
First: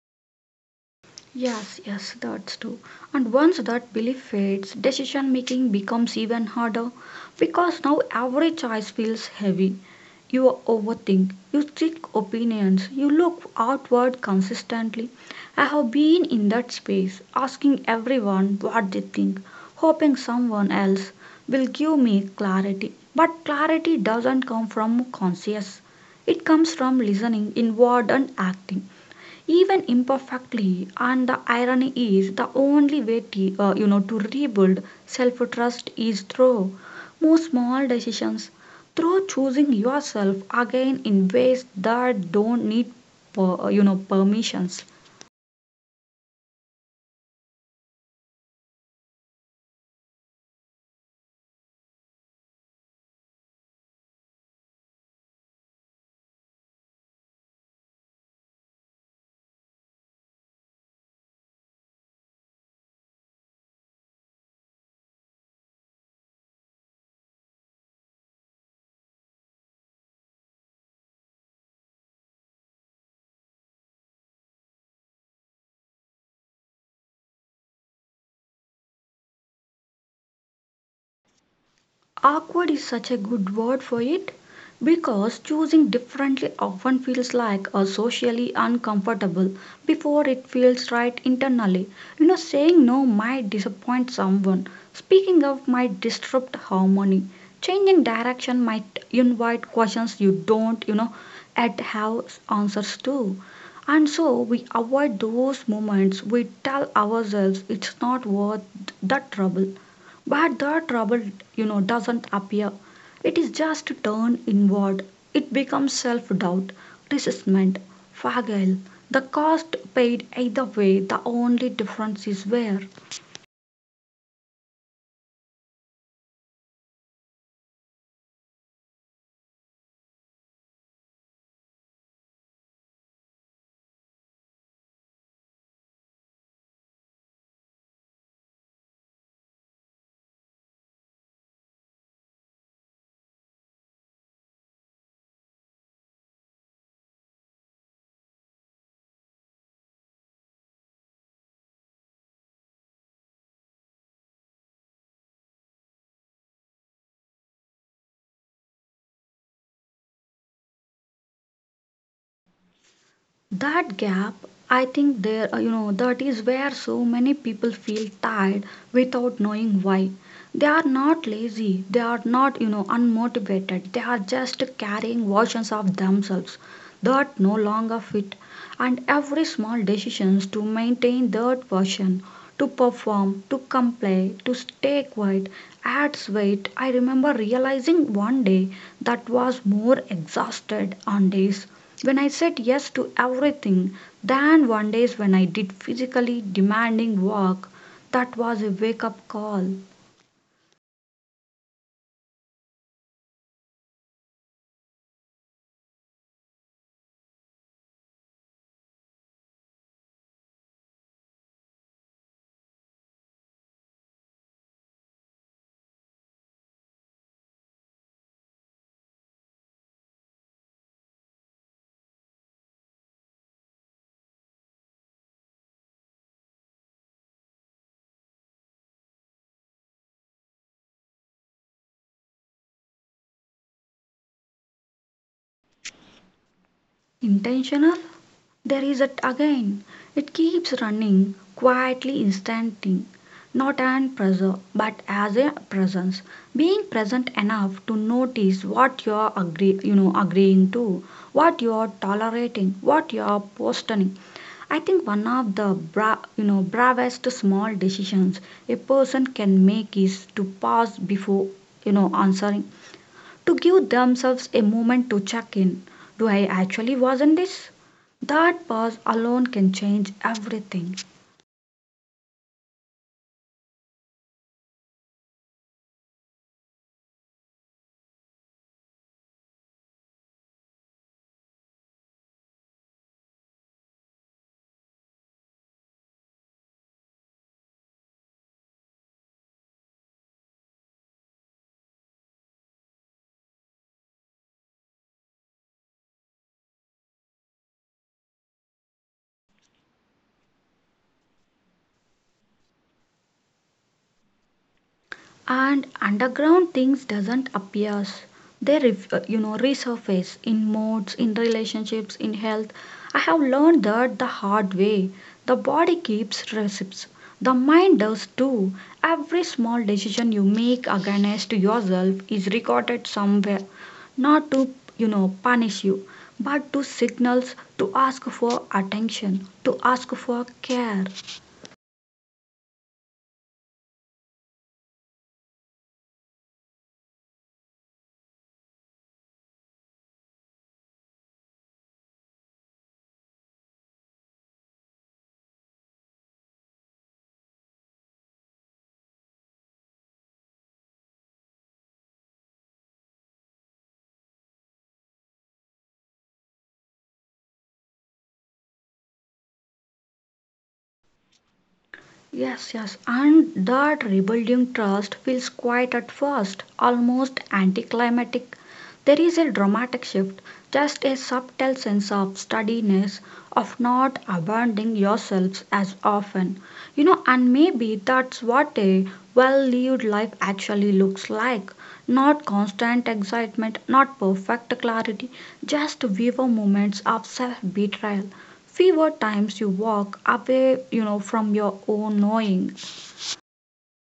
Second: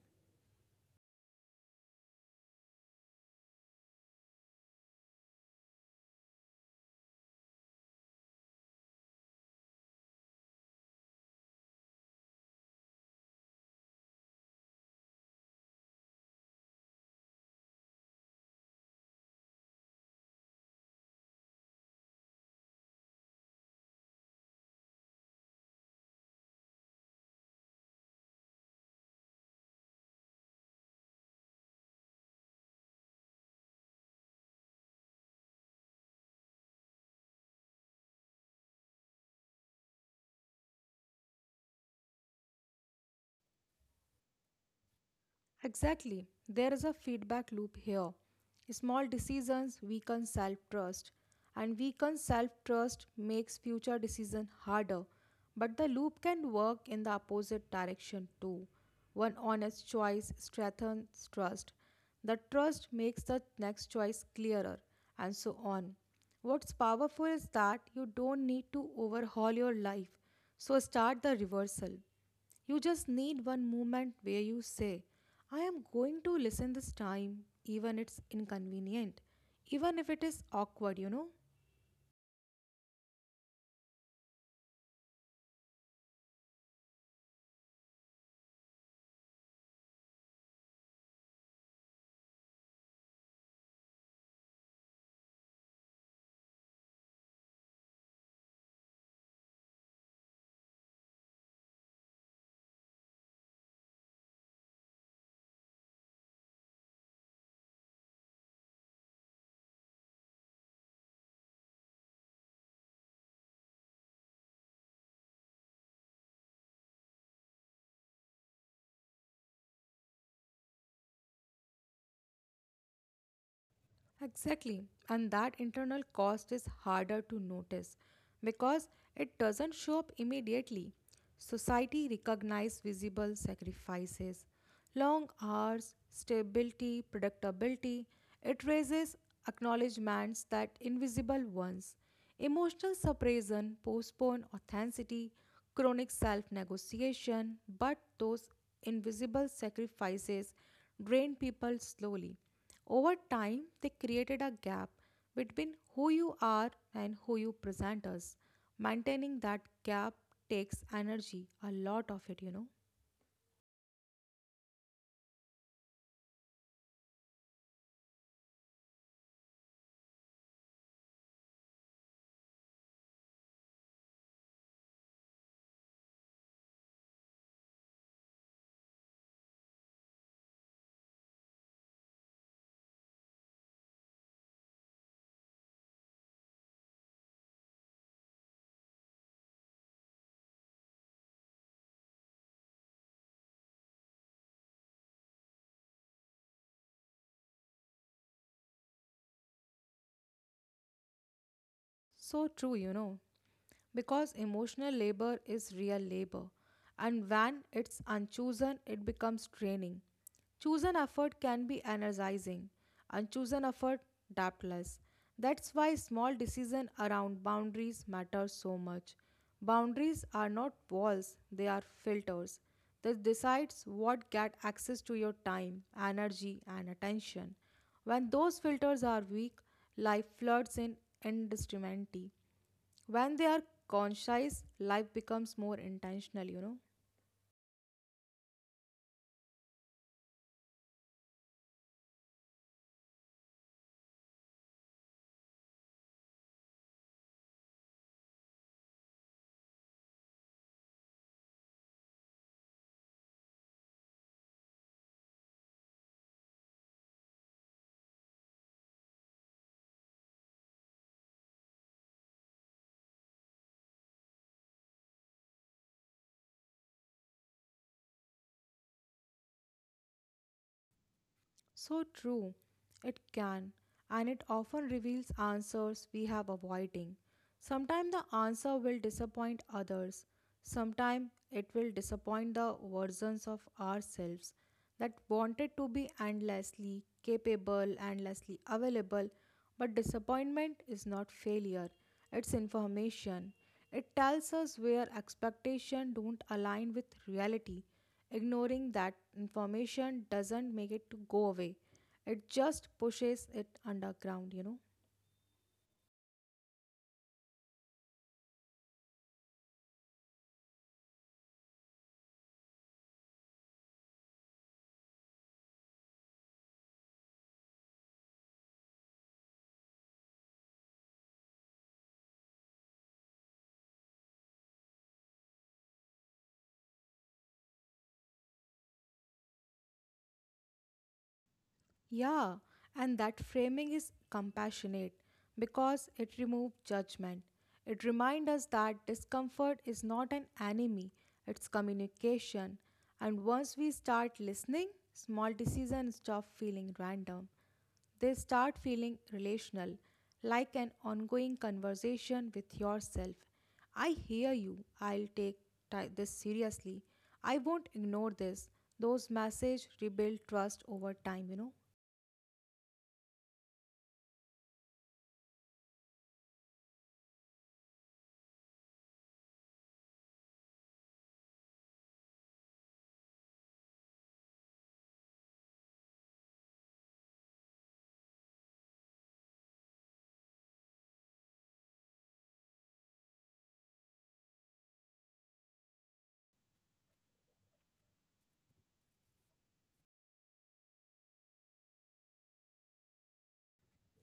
Speaker 1: Yes, yes, that's true. And once that belief fades, decision making becomes even harder because now every choice feels heavy. You overthink, you seek opinions, you look outward consistently. I have been in that space, asking everyone what they think, hoping someone else will give me clarity. But clarity doesn't come from conscious, it comes from listening inward and acting even imperfectly. And the irony is the only way to, you know, to rebuild self trust is through more small decisions, through choosing yourself again in ways that don't need you know, permissions.
Speaker 2: Exactly. There is a feedback loop here. Small decisions weaken self trust, and weakened self trust makes future decision harder. But the loop can work in the opposite direction too. One honest choice strengthens trust. The trust makes the next choice clearer, and so on. What's powerful is that you don't need to overhaul your life. So start the reversal. You just need one moment where you say, I am going to listen this time, even it's inconvenient, even if it is awkward.
Speaker 1: Awkward is such a good word for it because choosing differently often feels like a socially uncomfortable before it feels right internally. You know, saying no might disappoint someone, speaking up might disrupt harmony, changing direction might invite questions you don't, you know, at have answers to. And so we avoid those moments. We tell ourselves it's not worth the trouble. But the trouble, you know, doesn't appear. It is just turned inward. It becomes self doubt, resentment, fragile. The cost paid either way, the only difference is where.
Speaker 2: Exactly. And that internal cost is harder to notice because it doesn't show up immediately. Society recognizes visible sacrifices, long hours, stability, predictability. It raises acknowledgments that invisible ones. Emotional suppression, postponed authenticity, chronic self negotiation, but those invisible sacrifices drain people slowly. Over time, they created a gap between who you are and who you present as. Maintaining that gap takes energy, a lot of it.
Speaker 1: That gap, I think there, you know, that is where so many people feel tired without knowing why. They are not lazy, they are not, you know, unmotivated, they are just carrying versions of themselves that no longer fit. And every small decisions to maintain that version, to perform, to comply, to stay quiet, adds weight. I remember realizing one day that was more exhausted on days when I said yes to everything, then one day when I did physically demanding work. That was a wake up call.
Speaker 2: So true. Because emotional labor is real labor, and when it's unchosen, it becomes draining. Chosen effort can be energizing, unchosen effort, depthless. That's why small decisions around boundaries matter so much. Boundaries are not walls, they are filters that decides what get access to your time, energy, and attention. When those filters are weak, life floods in indiscriminately when they are conscious life becomes more intentional
Speaker 1: Intentional? There is it again. It keeps running, quietly instanting, not an pressure, but as a presence. Being present enough to notice what you are agree, agreeing to, what you are tolerating, what you are postponing, I think one of the bravest small decisions a person can make is to pause before answering, to give themselves a moment to check in. Do I actually wasn't this? That pause alone can change everything.
Speaker 2: so true it can and it often reveals answers we have avoiding sometimes the answer will disappoint others sometimes it will disappoint the versions of ourselves that wanted to be endlessly capable, endlessly available. But disappointment is not failure, it's information. It tells us where expectations don't align with reality. Ignoring that information doesn't make it to go away. It just pushes it underground.
Speaker 1: And underground things doesn't appears, they resurface in moods, in relationships, in health. I have learned that the hard way. The body keeps receipts, the mind does too. Every small decision you make against yourself is recorded somewhere, not to punish you, but to signals, to ask for attention, to ask for care.
Speaker 2: Yeah, and that framing is compassionate because it removes judgment. It reminds us that discomfort is not an enemy, it's communication. And once we start listening, small decisions stop feeling random. They start feeling relational, like an ongoing conversation with yourself. I hear you. I'll take this seriously. I won't ignore this. Those messages rebuild trust over time.
Speaker 1: Yes, yes, and that rebuilding trust feels quiet at first, almost anticlimactic. There is a dramatic shift, just a subtle sense of steadiness, of not abandoning yourselves as often. You know, and maybe that's what a well lived life actually looks like. Not constant excitement, not perfect clarity, just vivid moments of self betrayal, fewer times you walk away, from your own knowing.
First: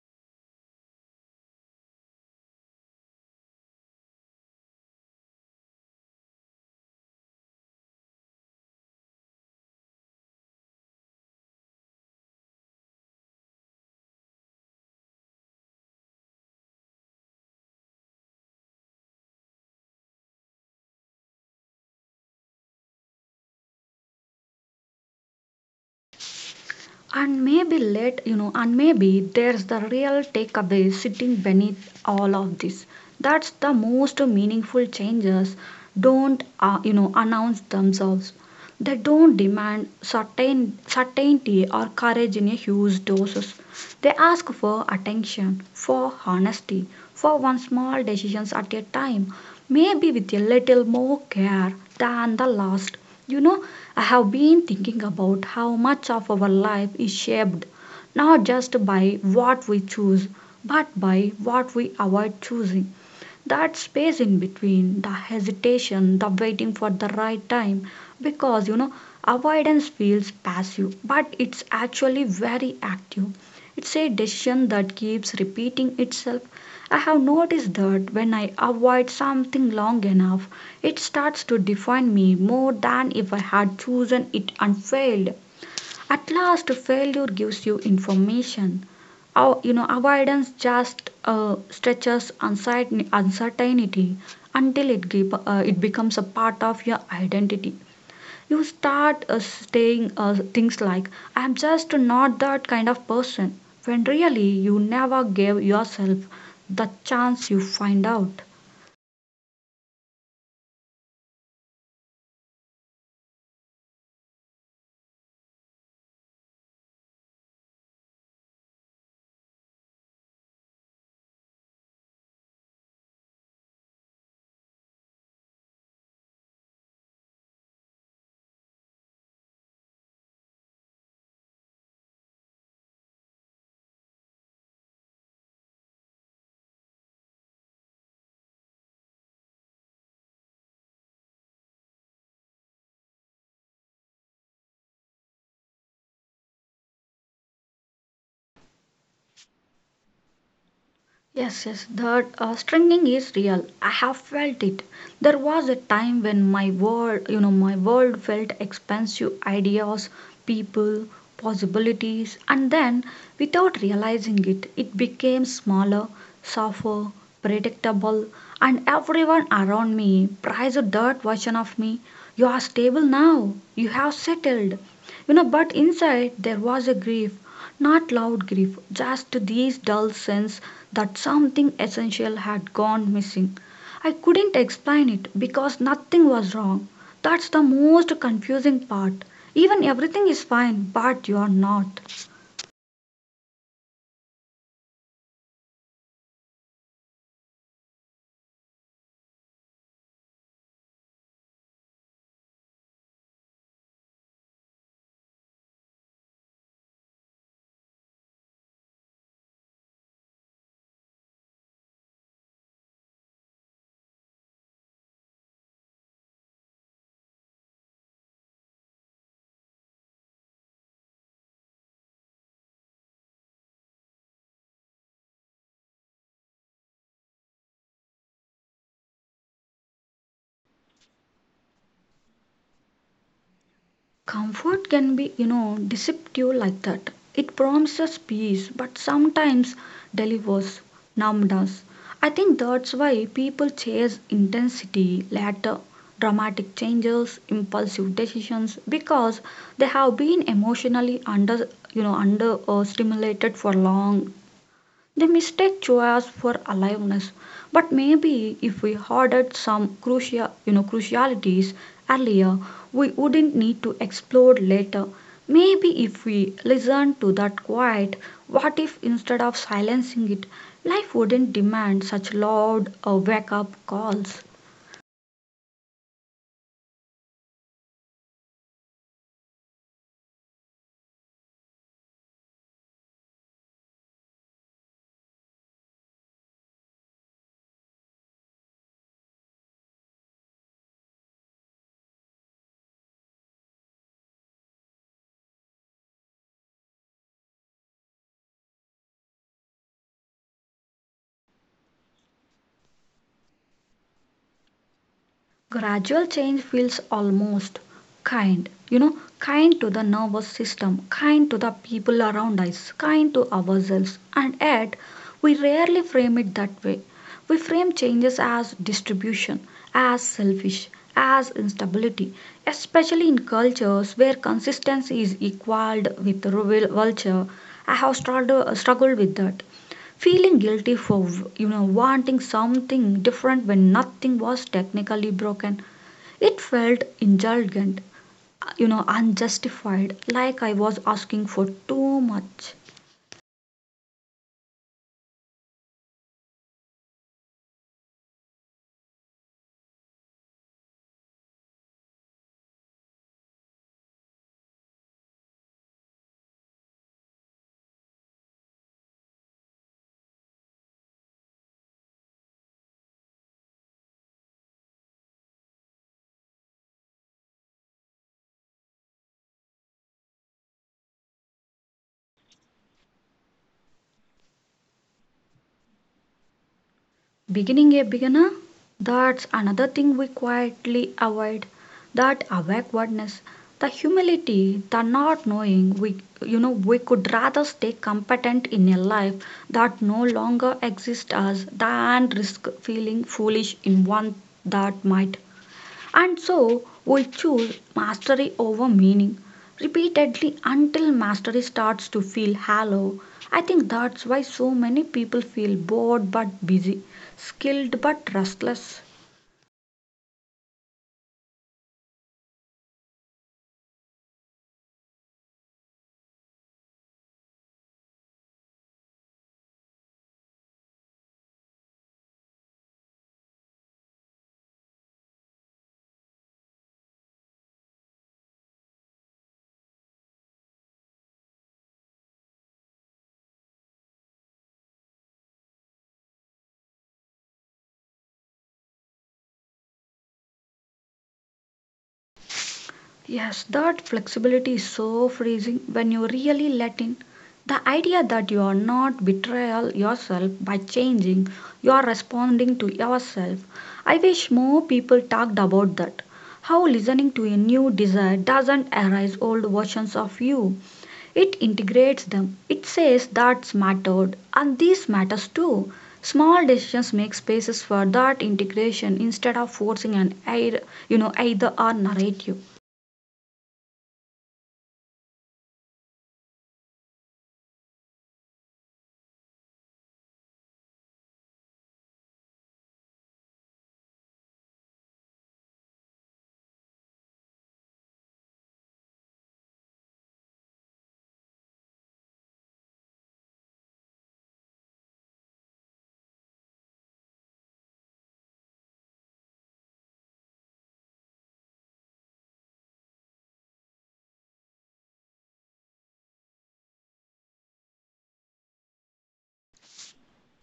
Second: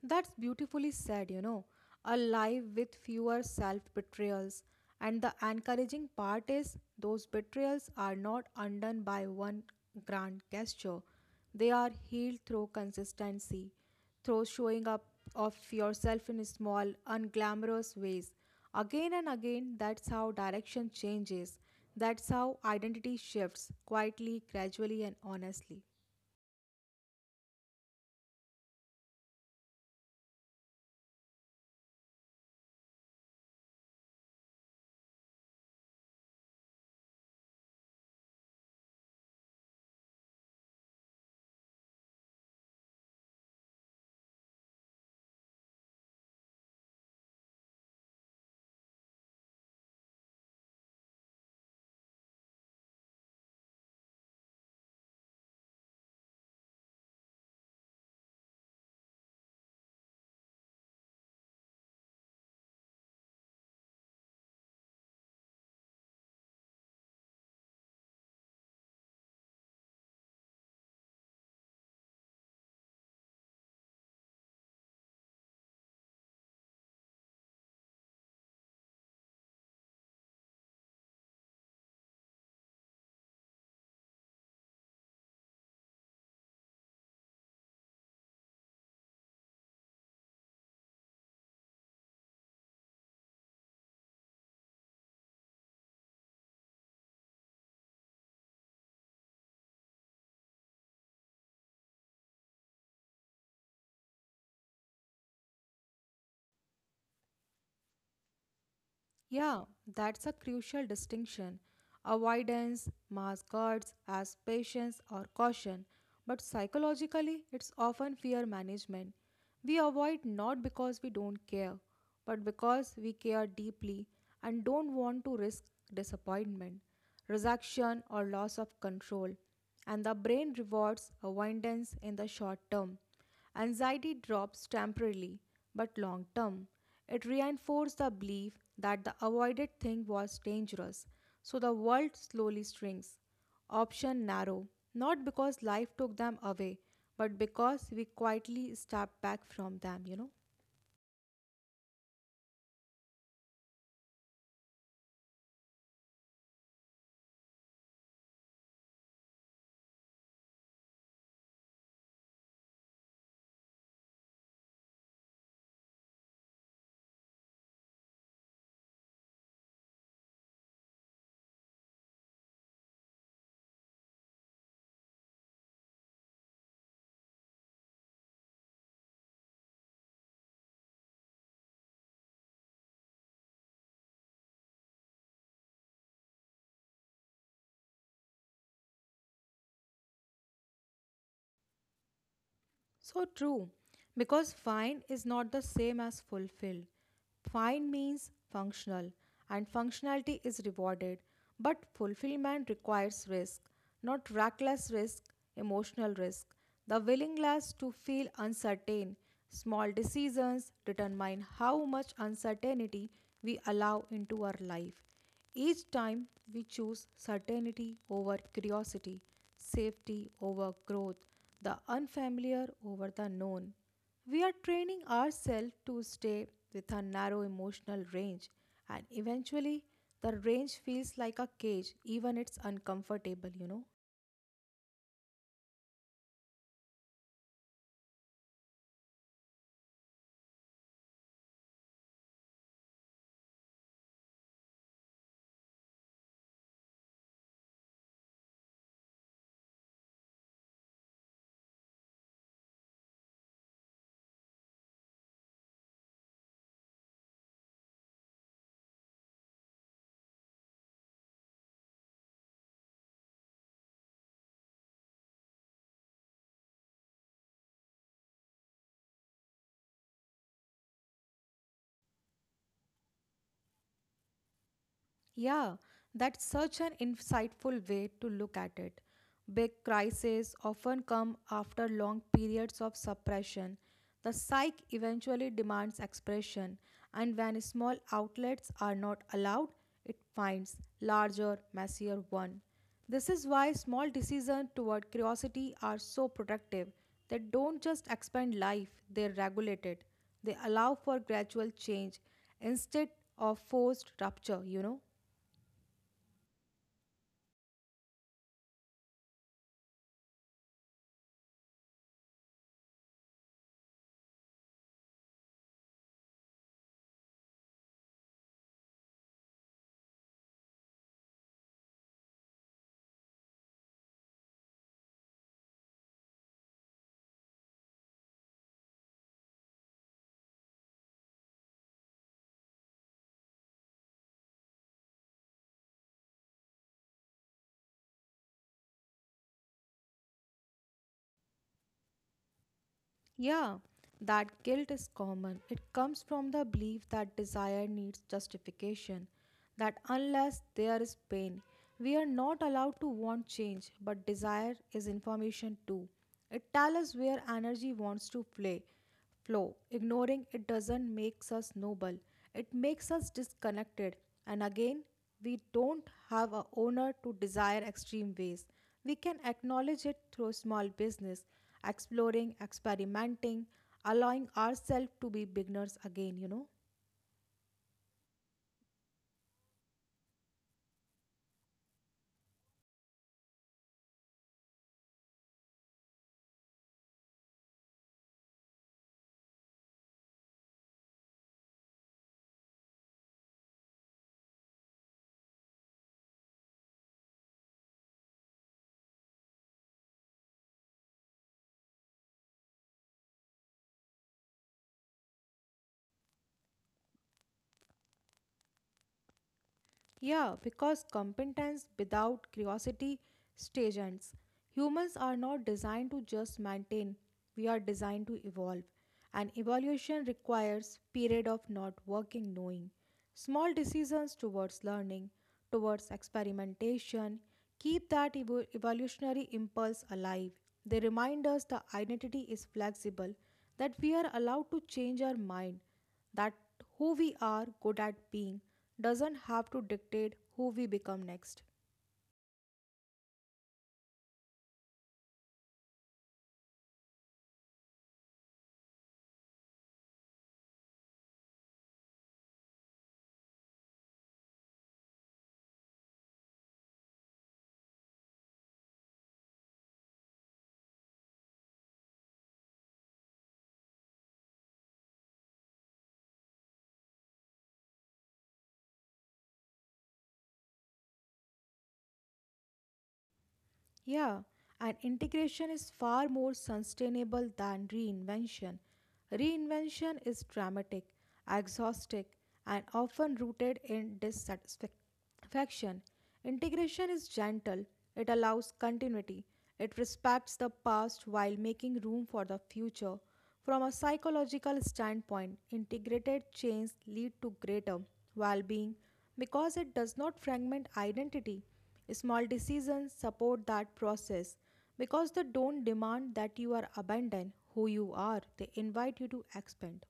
Speaker 2: That's beautifully said, A life with fewer self betrayals. And the encouraging part is those betrayals are not undone by one grand gesture. They are healed through consistency, through showing up of yourself in small, unglamorous ways. Again and again, that's how direction changes. That's how identity shifts quietly, gradually, and honestly.
Speaker 1: And maybe, and maybe there's the real takeaway sitting beneath all of this. That's the most meaningful changes don't, announce themselves. They don't demand certainty or courage in a huge doses. They ask for attention, for honesty, for one small decisions at a time, maybe with a little more care than the last. You know, I have been thinking about how much of our life is shaped, not just by what we choose, but by what we avoid choosing, that space in between, the hesitation, the waiting for the right time. Because avoidance feels passive, but it's actually very active. It's a decision that keeps repeating itself. I have noticed that when I avoid something long enough, it starts to define me more than if I had chosen it and failed. At last, failure gives you information. Our, avoidance just stretches uncertainty until it becomes a part of your identity. You start saying things like, "I'm just not that kind of person," when really you never gave yourself the chance. You find out.
Speaker 2: Yeah, that's a crucial distinction. Avoidance masquerades as patience or caution, but psychologically, it's often fear management. We avoid not because we don't care, but because we care deeply and don't want to risk disappointment, rejection, or loss of control. And the brain rewards avoidance in the short term. Anxiety drops temporarily, but long term, it reinforces the belief that the avoided thing was dangerous, so the world slowly shrinks. Option narrow, not because life took them away, but because we quietly step back from them.
Speaker 1: Yes, yes, that stringing is real. I have felt it. There was a time when my world, my world felt expansive, ideas, people, possibilities, and then without realizing it, it became smaller, softer, predictable, and everyone around me prized that version of me. You are stable now, you have settled. You know, but inside there was a grief, not loud grief, just these dull sense that something essential had gone missing. I couldn't explain it because nothing was wrong. That's the most confusing part. Even everything is fine, but you're not.
Speaker 2: So true. Because fine is not the same as fulfill. Fine means functional, and functionality is rewarded. But fulfillment requires risk, not reckless risk, emotional risk. The willingness to feel uncertain. Small decisions determine how much uncertainty we allow into our life. Each time we choose certainty over curiosity, safety over growth, the unfamiliar over the known. We are training ourselves to stay with a narrow emotional range, and eventually, the range feels like a cage, even it's uncomfortable,
Speaker 1: Comfort can be, deceptive like that. It promises peace, but sometimes delivers numbness. I think that's why people chase intensity, later dramatic changes, impulsive decisions, because they have been emotionally under, stimulated for long. They mistake choice for aliveness. But maybe if we ordered some crucial, crucialities earlier, we wouldn't need to explode later. Maybe if we listened to that quiet, what if instead of silencing it, life wouldn't demand such loud wake up calls.
Speaker 2: Yeah, that's such an insightful way to look at it. Big crises often come after long periods of suppression. The psyche eventually demands expression, and when small outlets are not allowed, it finds larger, messier one. This is why small decisions toward curiosity are so protective. They don't just expand life, they regulate it. They allow for gradual change instead of forced rupture.
Speaker 1: Gradual change feels almost kind, kind to the nervous system, kind to the people around us, kind to ourselves, and yet we rarely frame it that way. We frame changes as distribution, as selfish, as instability, especially in cultures where consistency is equaled with vulture. I have struggled with that. Feeling guilty for wanting something different when nothing was technically broken, it felt indulgent, unjustified, like I was asking for too much.
Speaker 2: Yeah, that guilt is common. It comes from the belief that desire needs justification, that unless there is pain, we are not allowed to want change, but desire is information too. It tells us where energy wants to play flow. Ignoring it doesn't make us noble, it makes us disconnected. And again, we don't have a owner to desire extreme ways. We can acknowledge it through small business, exploring, experimenting, allowing ourselves to be beginners again,
Speaker 1: Beginning a beginner, that's another thing we quietly avoid, that awkwardness, the humility, the not knowing. We, we could rather stay competent in a life that no longer exists us than risk feeling foolish in one that might. And so we choose mastery over meaning repeatedly until mastery starts to feel hollow. I think that's why so many people feel bored but busy, skilled but restless.
Speaker 2: Yeah, because competence without curiosity stagnants. Humans are not designed to just maintain, we are designed to evolve. And evolution requires period of not working knowing. Small decisions towards learning, towards experimentation, keep that evolutionary impulse alive. They remind us the identity is flexible, that we are allowed to change our mind that who we are good at being doesn't have to dictate who we become next.
Speaker 1: Yes, that flexibility is so freezing when you really let in. The idea that you are not betrayal yourself by changing, you are responding to yourself. I wish more people talked about that. How listening to a new desire doesn't erase old versions of you. It integrates them. It says that's mattered and this matters too. Small decisions make spaces for that integration instead of forcing an either, either or narrative.
Speaker 2: Yeah, and integration is far more sustainable than reinvention. Reinvention is dramatic, exhaustic, and often rooted in dissatisfaction. Integration is gentle, it allows continuity, it respects the past while making room for the future. From a psychological standpoint, integrated change lead to greater well-being because it does not fragment identity. Small decisions support that process because they don't demand that you are abandon who you are. They invite you to expand.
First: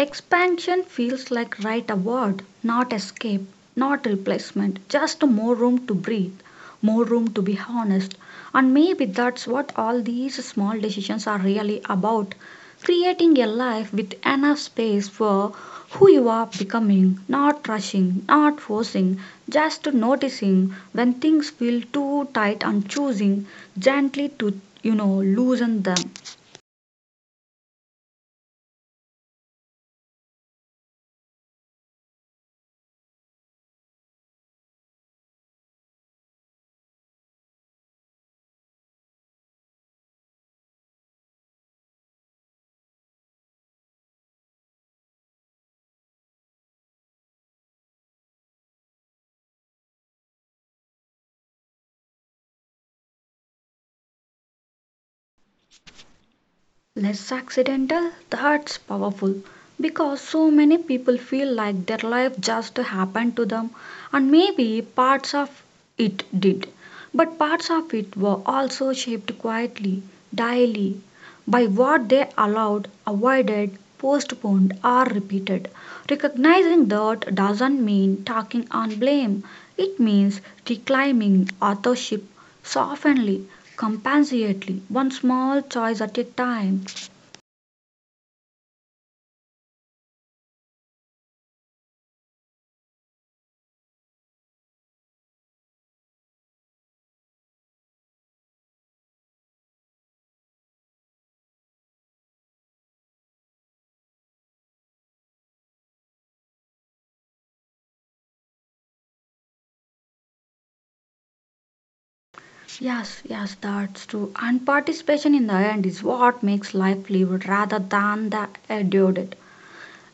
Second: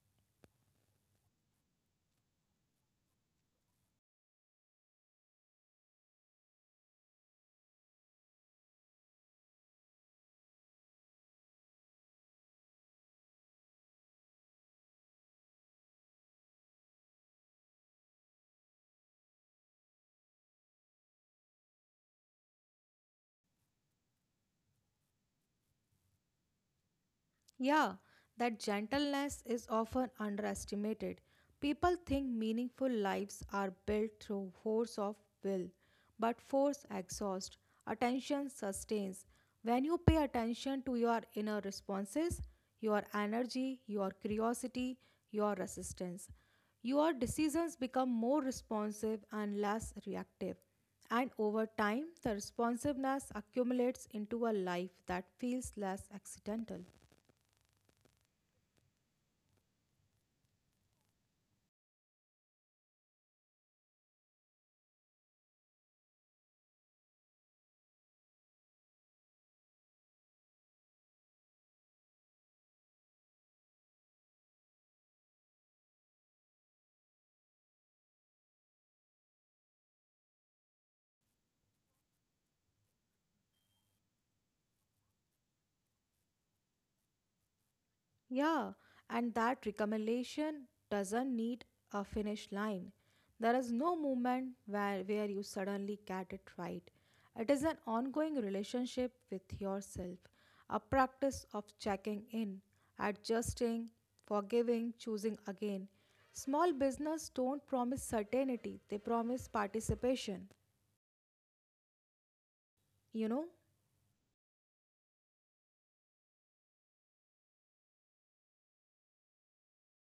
Speaker 1: Expansion feels like right award, not escape, not replacement, just more room to breathe, more room to be honest. And maybe that's what all these small decisions are really about, creating a life with enough space for who you are becoming, not rushing, not forcing, just noticing when things feel too tight and choosing gently to, loosen them.
Speaker 2: Yeah, that gentleness is often underestimated. People think meaningful lives are built through force of will, but force exhausts, attention sustains. When you pay attention to your inner responses, your energy, your curiosity, your resistance, your decisions become more responsive and less reactive. And over time, the responsiveness accumulates into a life that feels less accidental.
Speaker 1: Less accidental, that's powerful, because so many people feel like their life just happened to them, and maybe parts of it did, but parts of it were also shaped quietly, daily, by what they allowed, avoided, postponed, or repeated. Recognizing that doesn't mean talking on blame, it means reclaiming authorship, softly, compassionately, one small choice at a time.
Speaker 2: Yeah, and that recommendation doesn't need a finish line. There is no moment where you suddenly get it right. It is an ongoing relationship with yourself, a practice of checking in, adjusting, forgiving, choosing again. Small business don't promise certainty, they promise participation,
Speaker 1: Yes,
Speaker 2: you know?
Speaker 1: yes, that's true. And participation in the end is what makes life lived rather than the endured,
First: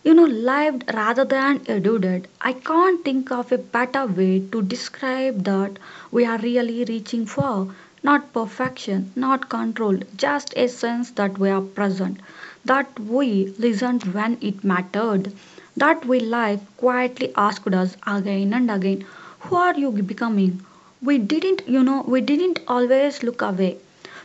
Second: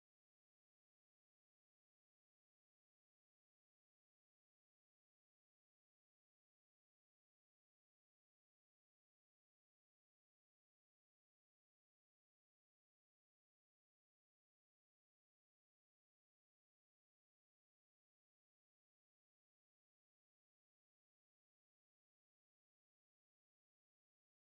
Speaker 1: lived rather than eluded. I can't think of a better way to describe that we are really reaching for. Not perfection, not control, just a sense that we are present, that we listened when it mattered, that we life quietly asked us again and again, who are you becoming? We didn't, we didn't always look away.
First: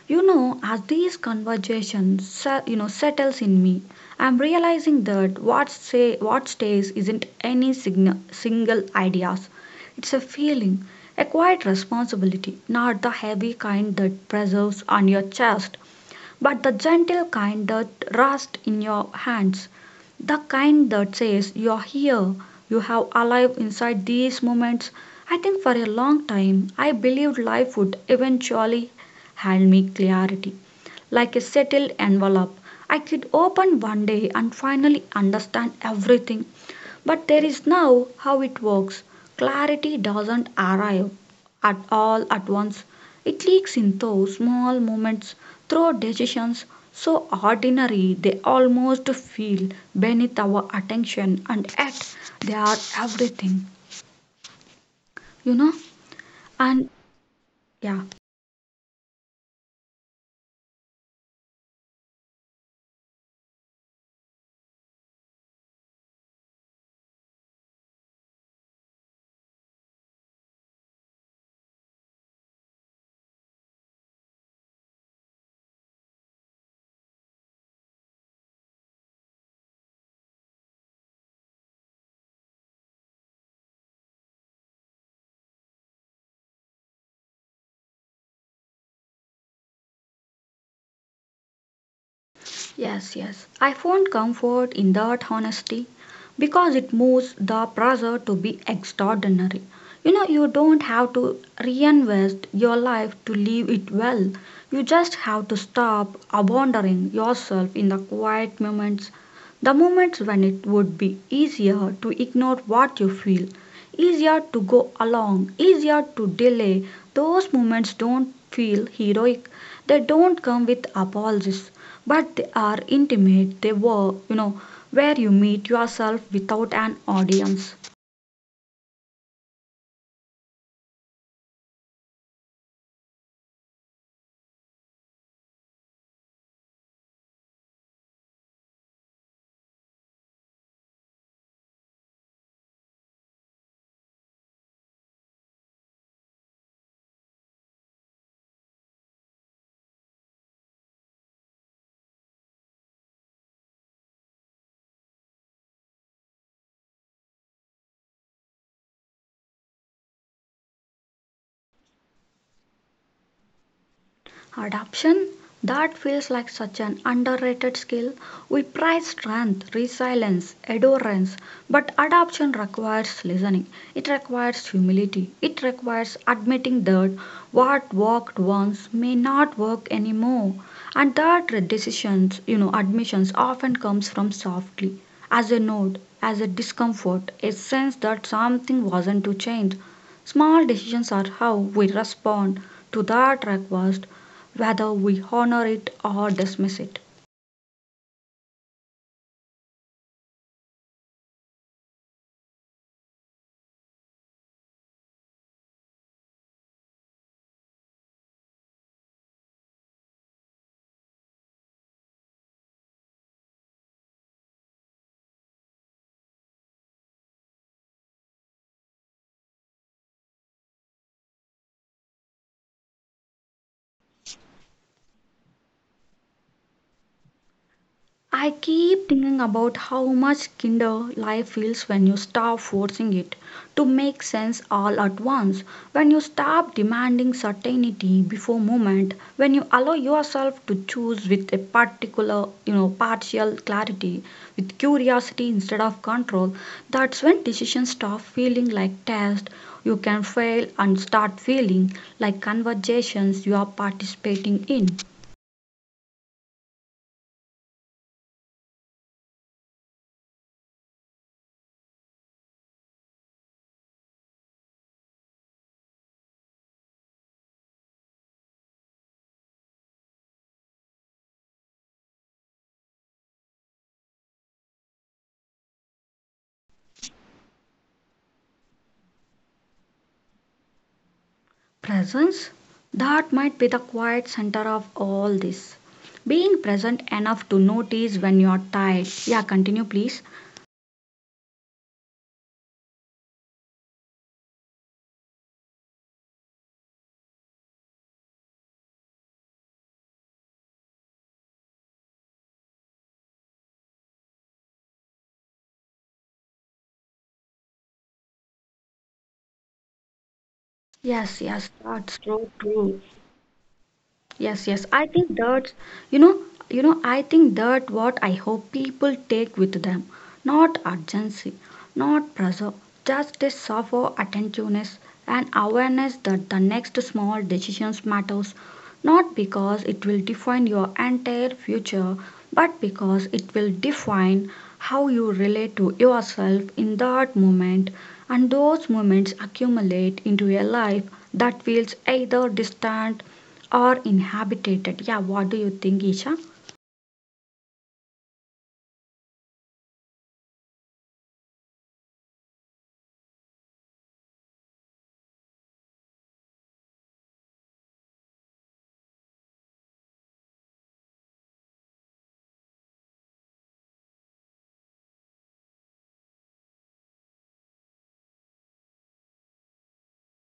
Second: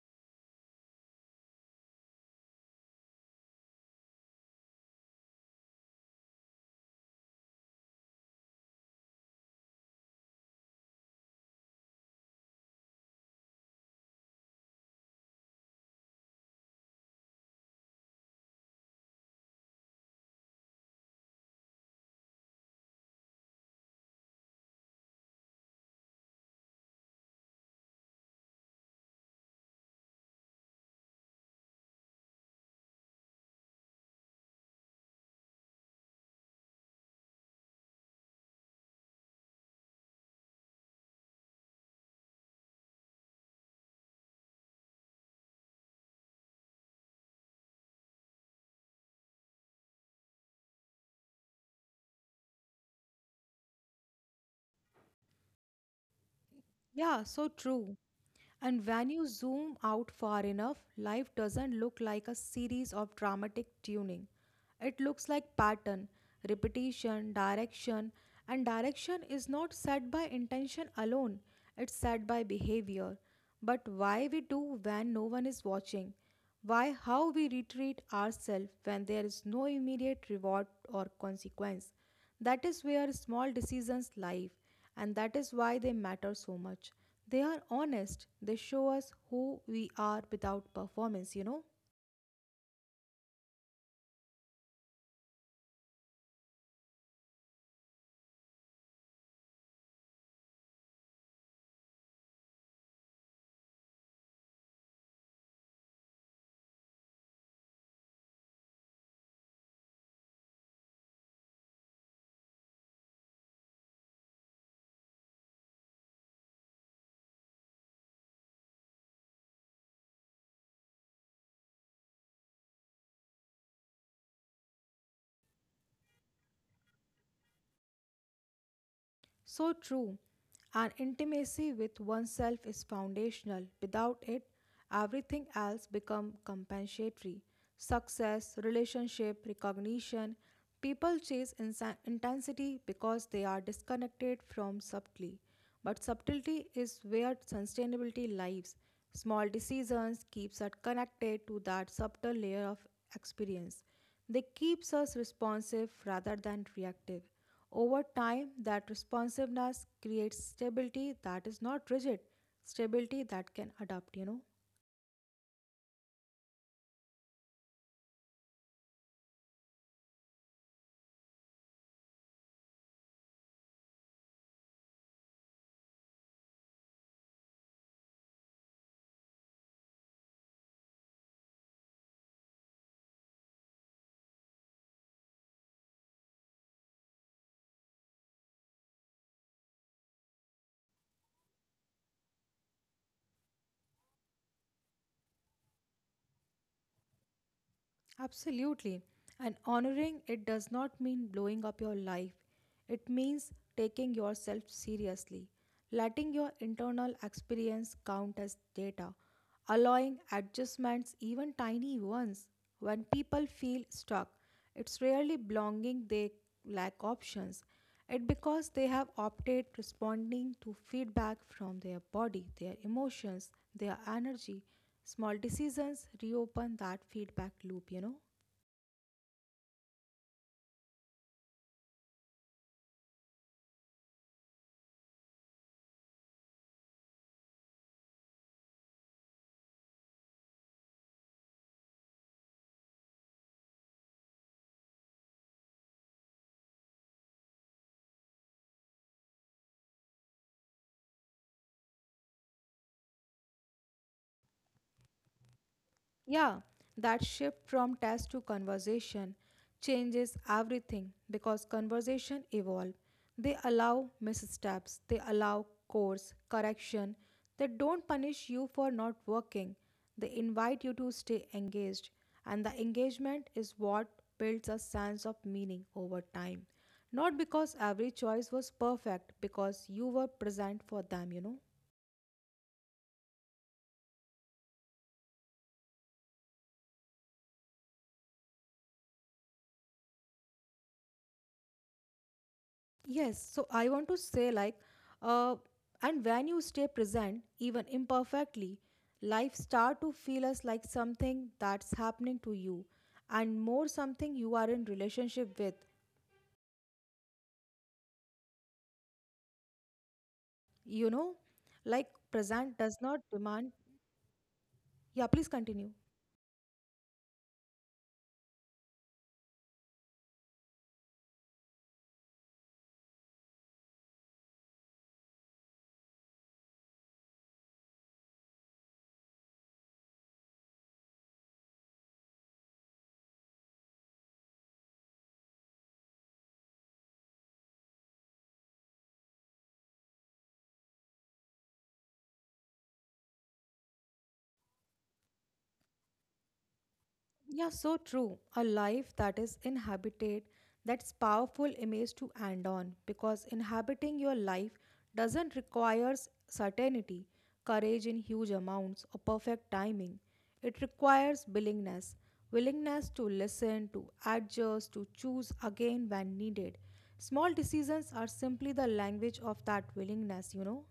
Speaker 1: You know, as these conversations, settles in me, I'm realizing that what stays isn't any sign single ideas. It's a feeling, a quiet responsibility, not the heavy kind that preserves on your chest, but the gentle kind that rests in your hands, the kind that says, you're here, you have alive inside these moments. I think for a long time I believed life would eventually hand me clarity. Like a settled envelope, I could open one day and finally understand everything. But there is now how it works. Clarity doesn't arrive at all at once. It leaks in those small moments through decisions so ordinary they almost feel beneath our attention, and yet they are everything, you know,
Speaker 2: Yeah,
Speaker 1: and
Speaker 2: so true.
Speaker 1: yeah.
Speaker 2: And when you zoom out far enough, life doesn't look like a series of dramatic tuning. It looks like pattern, repetition, direction, and direction is not set by intention alone. It's set by behavior. But why we do when no one is watching? Why how we retreat ourselves when there is no immediate reward or consequence? That is where small decisions lie and that is why they matter so much. They are honest, they show us who we are without performance,
Speaker 1: Yes, yes. I found comfort in that honesty because it moves the pressure to be extraordinary. You know, you don't have to reinvest your life to live it well. You just have to stop abandoning yourself in the quiet moments, the moments when it would be easier to ignore what you feel, easier to go along, easier to delay. Those moments don't feel heroic. They don't come with apologies, but they are intimate. They were, where you meet yourself without an audience.
Speaker 2: So true. An intimacy with oneself is foundational. Without it, everything else becomes compensatory. Success, relationship, recognition. People chase intensity because they are disconnected from subtlety. But subtlety is where sustainability lies. Small decisions keeps us connected to that subtle layer of experience. They keeps us responsive rather than reactive. Over time, that responsiveness creates stability that is not rigid, stability that can adapt,
Speaker 1: Adaption, that feels like such an underrated skill. We prize strength, resilience, endurance, but adaption requires listening. It requires humility. It requires admitting that what worked once may not work anymore, and that decisions, admissions often comes from softly, as a note, as a discomfort, a sense that something wasn't to change. Small decisions are how we respond to that request, whether we honor it or dismiss it.
Speaker 2: Absolutely. And honoring it does not mean blowing up your life, it means taking yourself seriously, letting your internal experience count as data, allowing adjustments, even tiny ones. When people feel stuck, It's rarely belonging they lack options. It because they have opted responding to feedback from their body, their emotions, their energy. Small decisions reopen that feedback
Speaker 1: I
Speaker 2: loop,
Speaker 1: keep thinking about how much kinder life feels when you stop forcing it to make sense all at once, when you stop demanding certainty before moment, when you allow yourself to choose with a partial clarity, with curiosity instead of control. That's when decisions stop feeling like tests you can fail and start feeling like conversations you are participating in.
Speaker 2: Yeah, that shift from test to conversation changes everything because conversation evolve. They allow missteps, they allow course correction. They don't punish you for not working. They invite you to stay engaged, and the engagement is what builds a sense of meaning over time. Not because every choice was perfect, because you were present for them,
Speaker 1: Presence? That might be the quiet center of all this. Being present enough to notice when you're tired. Yeah, continue, please.
Speaker 2: Yes, so I want to say, uh, and when you stay present, even imperfectly, life start to feel as like something that's happening to you, and more something you are in relationship with. You know, like
Speaker 1: Yes, yes,
Speaker 2: present does
Speaker 1: that's
Speaker 2: not
Speaker 1: so
Speaker 2: demand.
Speaker 1: true.
Speaker 2: Yeah, please
Speaker 1: Yes, yes.
Speaker 2: continue.
Speaker 1: I think that's, you know, I think that what I hope people take with them. Not urgency, not pressure, just a soft attentiveness and awareness that the next small decisions matters, not because it will define your entire future, but because it will define how you relate to yourself in that moment, and those moments accumulate into a life that feels either distant or inhabited. Yeah, what do you think, Isha?
Speaker 2: Yeah, so true. A life that is inhabited, that's powerful image to end on because inhabiting your life doesn't requires certainty, courage in huge amounts, or perfect timing. It requires willingness, willingness to listen, to adjust, to choose again when needed. Small decisions are simply the language of that willingness,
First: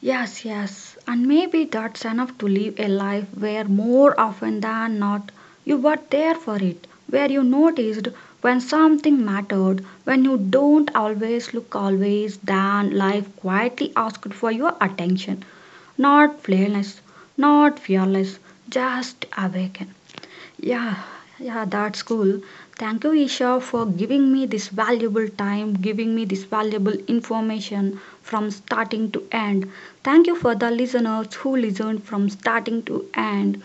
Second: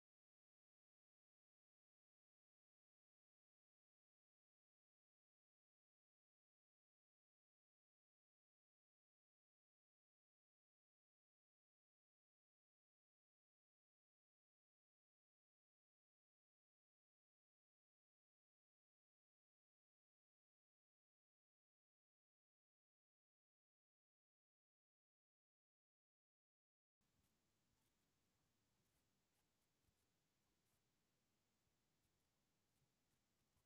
Speaker 1: Yes, yes. And maybe that's enough to live a life where more often than not you were there for it, where you noticed when something mattered, when you don't always look always, then life quietly asked for your attention. Not fearless, Not fearless, just awaken. Yeah, yeah, that's cool. Thank you, Isha, for giving me this valuable time, giving me this valuable information from starting to end. Thank you for the listeners who listened from starting to end.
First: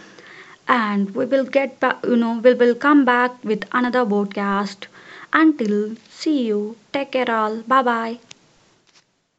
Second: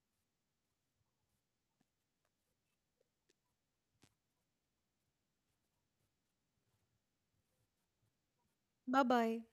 Speaker 1: And we will get back, we will come back with another podcast. Until see you, take care all. Bye bye.
Speaker 2: Bye bye.